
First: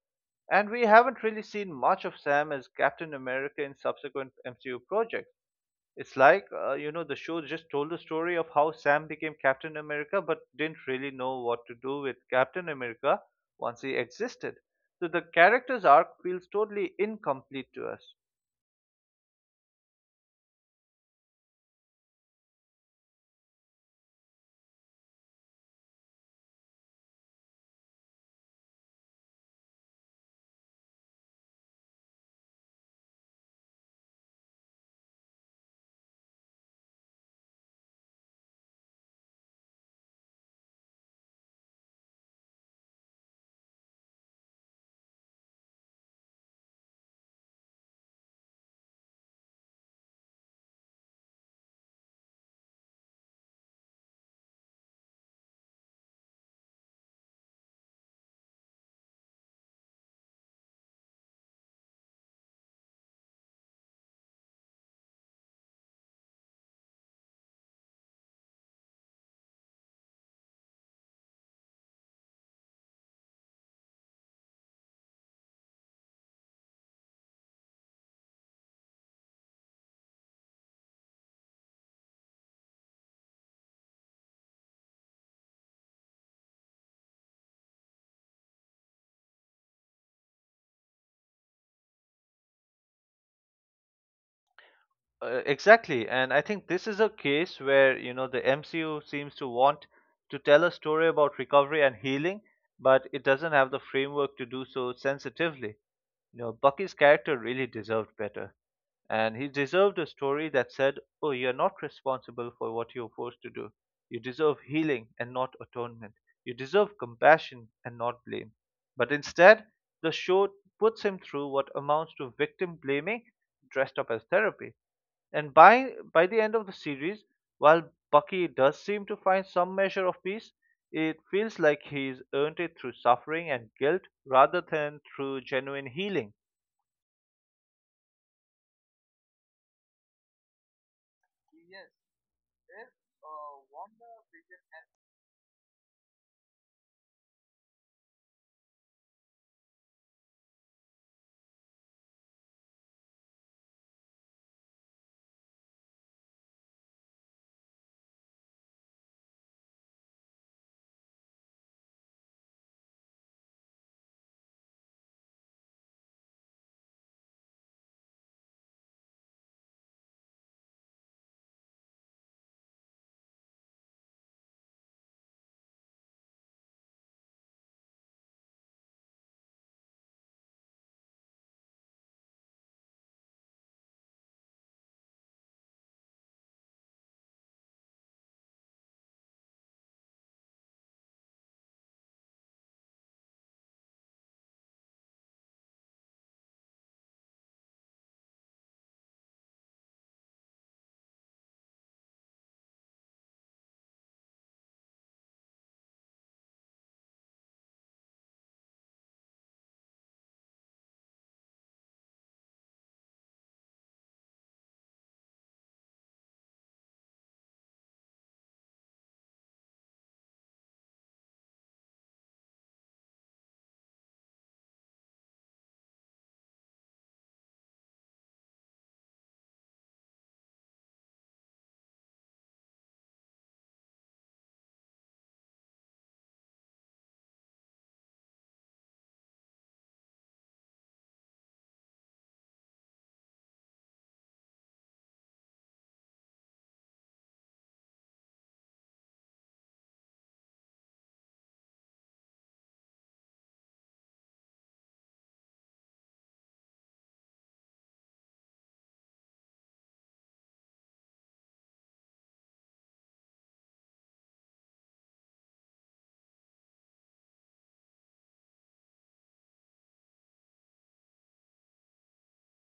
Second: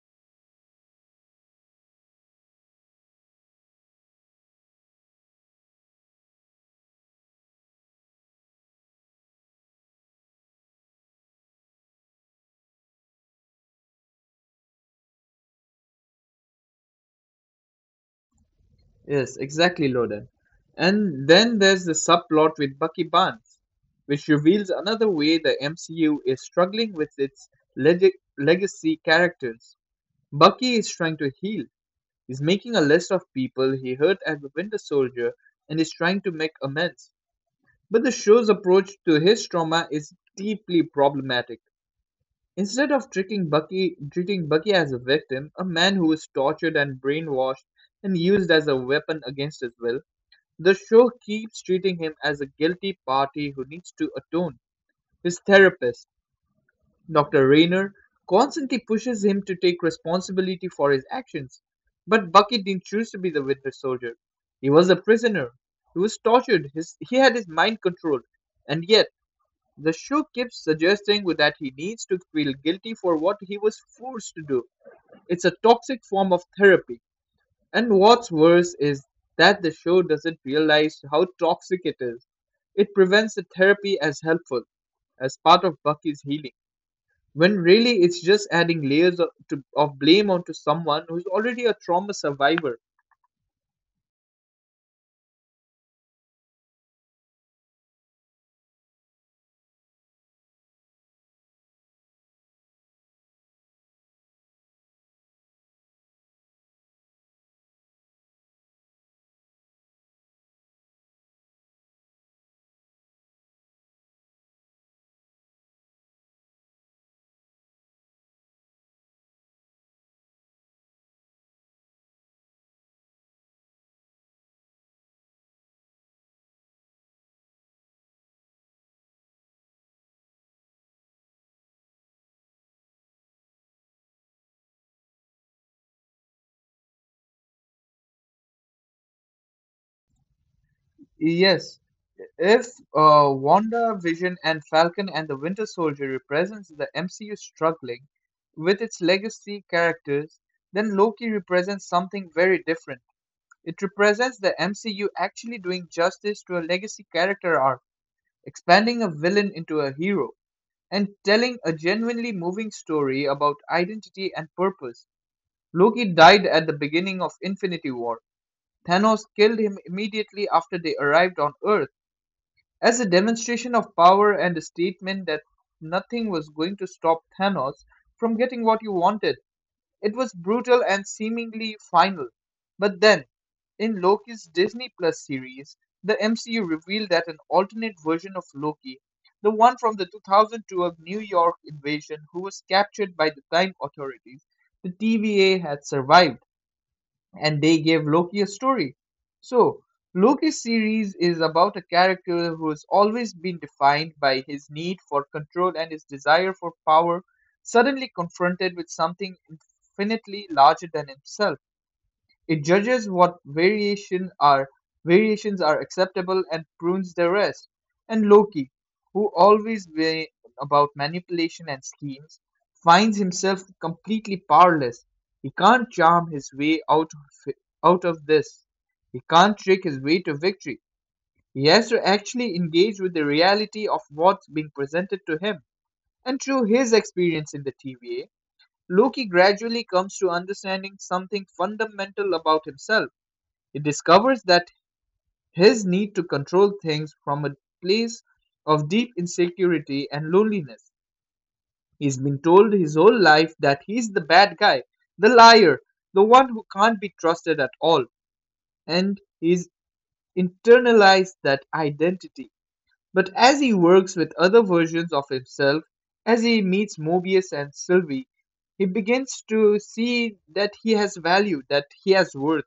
And we haven't really seen much of Sam as Captain America in subsequent MCU projects. It's like, the show just told the story of how Sam became Captain America but didn't really know what to do with Captain America once he existed. So the character's arc feels totally incomplete to us.
Yes, exactly, Loden. And then there's the subplot with Bucky Barnes, which reveals another way the MCU is struggling with its leg- legacy characters. Bucky is trying to heal. He's making a list of people he hurt as the Winter Soldier and is trying to make amends. But the show's approach to his trauma is deeply problematic. Instead of treating Bucky as a victim, a man who is tortured and brainwashed and used as a weapon against his will, the show keeps treating him as a guilty party who needs to atone. His therapist, Dr. Rayner, constantly pushes him to take responsibility for his actions. But Bucky didn't choose to be the Winter Soldier. He was a prisoner. He was tortured. He had his mind controlled. And yet, the show keeps suggesting that he needs to feel guilty for what he was forced to do. It's a toxic form of therapy. And what's worse is that the show doesn't realize how toxic it is. It prevents the therapy as helpful, as part of Bucky's healing, when really it's just adding layers of blame onto someone who's already a trauma survivor.
Exactly, and I think this is a case where, you know, the MCU seems to want to tell a story about recovery and healing, but it doesn't have the framework to do so sensitively. You know, Bucky's character really deserved better. And he deserved a story that said, "Oh, you're not responsible for what you're forced to do. You deserve healing and not atonement. You deserve compassion and not blame." But instead, the show puts him through what amounts to victim blaming dressed up as therapy. And by the end of the series, while Bucky does seem to find some measure of peace, it feels like he's earned it through suffering and guilt rather than through genuine healing.
Yes.
Yes,
If
there's
uh,
one
Wanda, Vision,
big.
and Falcon and the Winter Soldier represents the MCU struggling with its legacy characters, then Loki represents something very different. It represents the MCU actually doing justice to a legacy character arc, expanding a villain into a hero, and telling a genuinely moving story about identity and purpose. Loki died at the beginning of Infinity War. Thanos killed him immediately after they arrived on Earth as a demonstration of power and a statement that nothing was going to stop Thanos from getting what you wanted. It was brutal and seemingly final. But then, in Loki's Disney Plus series, the MCU revealed that an alternate version of Loki, the one from the 2012 New York invasion who was captured by the Time Authorities, the TVA, had survived, and they gave Loki a story. So, Loki's series is about a character who has always been defined by his need for control and his desire for power, suddenly confronted with something infinitely larger than himself. It judges what variation are variations are acceptable and prunes the rest. And Loki, who always way about manipulation and schemes, finds himself completely powerless. He can't charm his way out of this. He can't trick his way to victory. He has to actually engage with the reality of what's being presented to him. And through his experience in the TVA, Loki gradually comes to understanding something fundamental about himself. He discovers that his need to control things from a place of deep insecurity and loneliness. He's been told his whole life that he's the bad guy, the liar, the one who can't be trusted at all, and he's internalized that identity. But as he works with other versions of himself, as he meets Mobius and Sylvie, he begins to see that he has value, that he has worth,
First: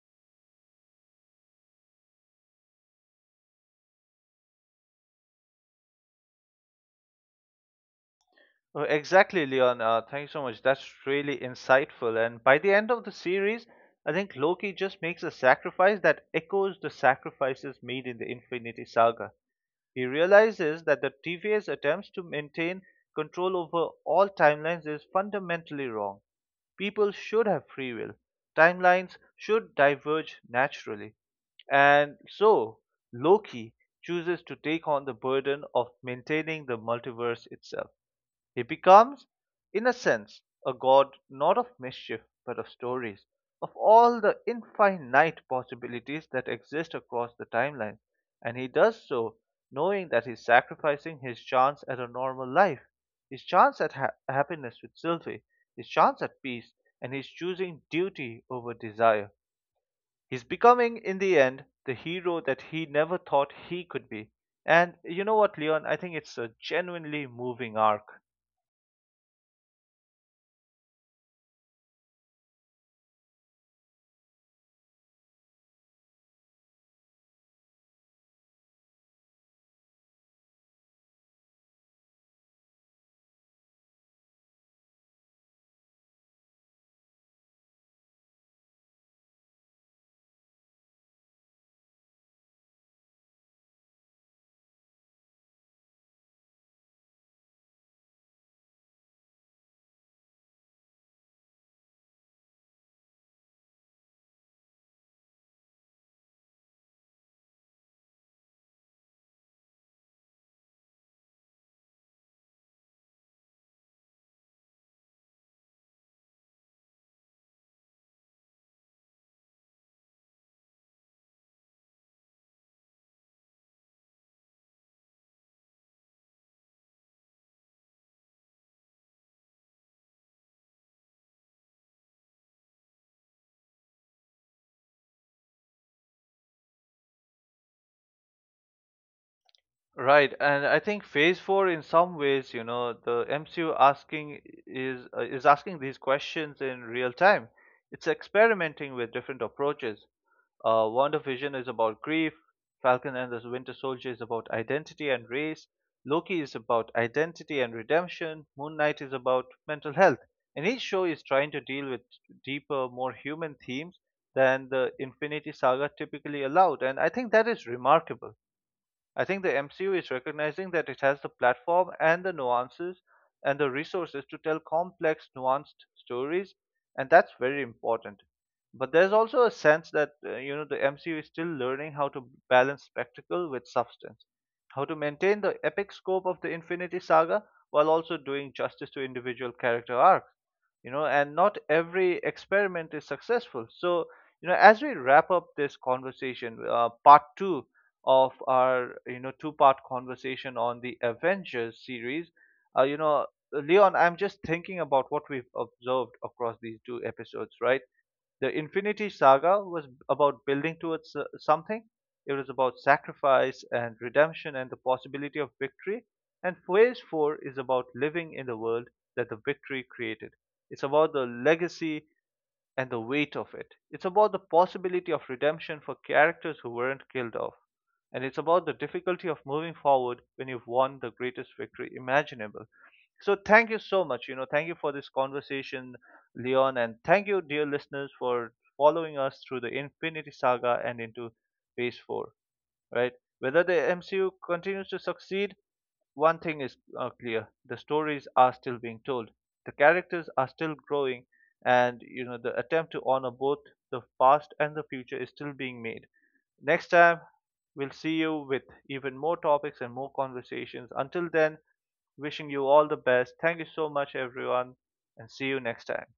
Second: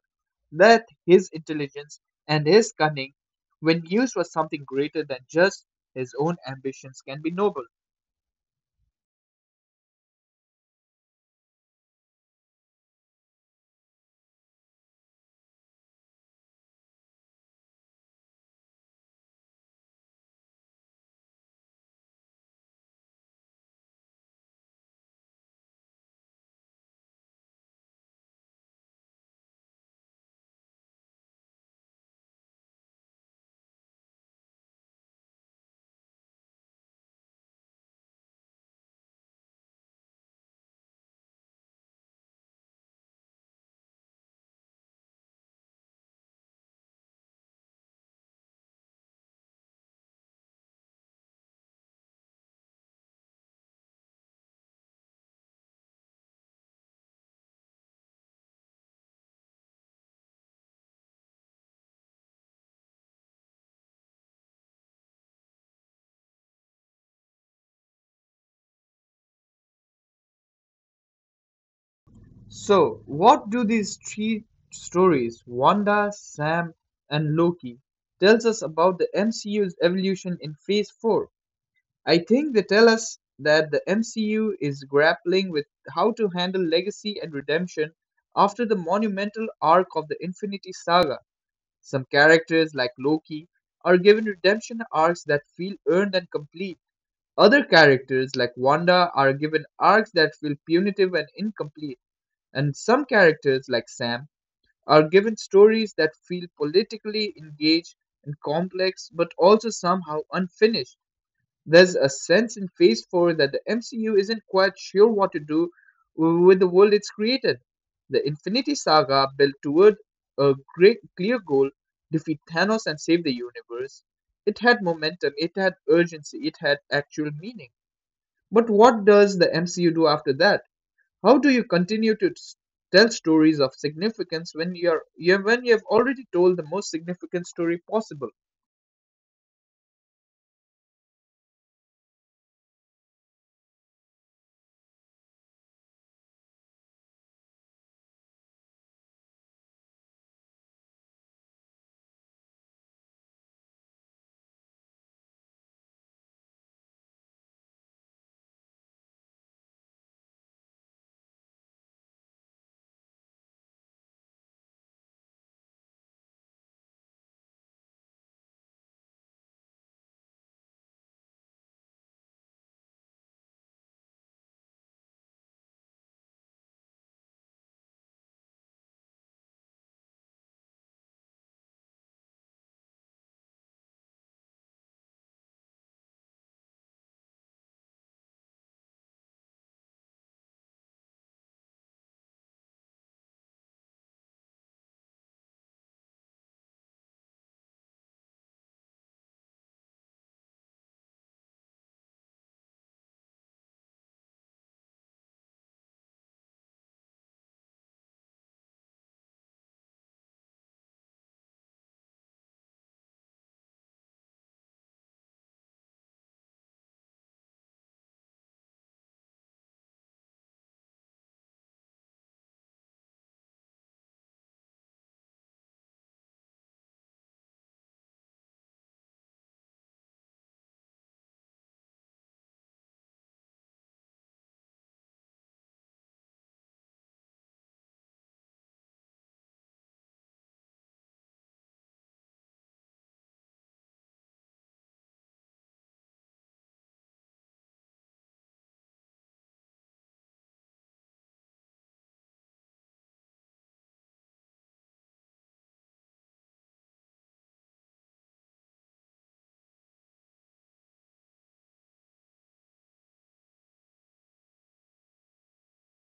that his intelligence and his cunning, when used for something greater than just his own ambitions, can be noble.
Oh, exactly, Leon. Thank you so much. That's really insightful. And by the end of the series, I think Loki just makes a sacrifice that echoes the sacrifices made in the Infinity Saga. He realizes that the TVS attempts to maintain control over all timelines is fundamentally wrong. People should have free will. Timelines should diverge naturally. And so, Loki chooses to take on the burden of maintaining the multiverse itself. He becomes, in a sense, a god not of mischief but of stories, of all the infinite possibilities that exist across the timeline, and he does so knowing that he's sacrificing his chance at a normal life, his chance at happiness with Sylvie, his chance at peace, and he's choosing duty over desire. He's becoming, in the end, the hero that he never thought he could be. And you know what, Leon? I think it's a genuinely moving arc.
So, what do these three stories, Wanda, Sam, and Loki, tells us about the MCU's evolution in Phase 4? I think they tell us that the MCU is grappling with how to handle legacy and redemption after the monumental arc of the Infinity Saga. Some characters, like Loki, are given redemption arcs that feel earned and complete. Other characters, like Wanda, are given arcs that feel punitive and incomplete. And some characters, like Sam, are given stories that feel politically engaged and complex but also somehow unfinished. There's a sense in Phase 4 that the MCU isn't quite sure what to do with the world it's created. The Infinity Saga built toward a great clear goal, defeat Thanos and save the universe. It had momentum, it had urgency, it had actual meaning. But what does the MCU do after that? How do you continue to tell stories of significance when you're you when you've already told the most significant story possible?
Right, and I think Phase Four, in some ways, you know, the MCU asking is uh, is asking these questions in real time. It's experimenting with different approaches. WandaVision is about grief. Falcon and the Winter Soldier is about identity and race. Loki is about identity and redemption. Moon Knight is about mental health. And each show is trying to deal with deeper, more human themes than the Infinity Saga typically allowed. And I think that is remarkable. I think the MCU is recognizing that it has the platform and the nuances and the resources to tell complex, nuanced stories, and that's very important. But there's also a sense that you know, the MCU is still learning how to balance spectacle with substance, how to maintain the epic scope of the Infinity Saga while also doing justice to individual character arcs. You know, and not every experiment is successful. So, you know, as we wrap up this conversation, part two of our, you know, two-part conversation on the Avengers series. Uh, you know, Leon, I'm just thinking about what we've observed across these two episodes, right? The Infinity Saga was about building towards something. It was about sacrifice and redemption and the possibility of victory. And Phase 4 is about living in the world that the victory created. It's about the legacy and the weight of it. It's about the possibility of redemption for characters who weren't killed off. And it's about the difficulty of moving forward when you've won the greatest victory imaginable. So thank you so much. You know, thank you for this conversation, Leon, and thank you, dear listeners, for following us through the Infinity Saga and into Phase Four. Right? Whether the MCU continues to succeed, one thing is clear: the stories are still being told, the characters are still growing, and you know the attempt to honor both the past and the future is still being made. Next time, we'll see you with even more topics and more conversations. Until then, wishing you all the best. Thank you so much, everyone, and see you next time.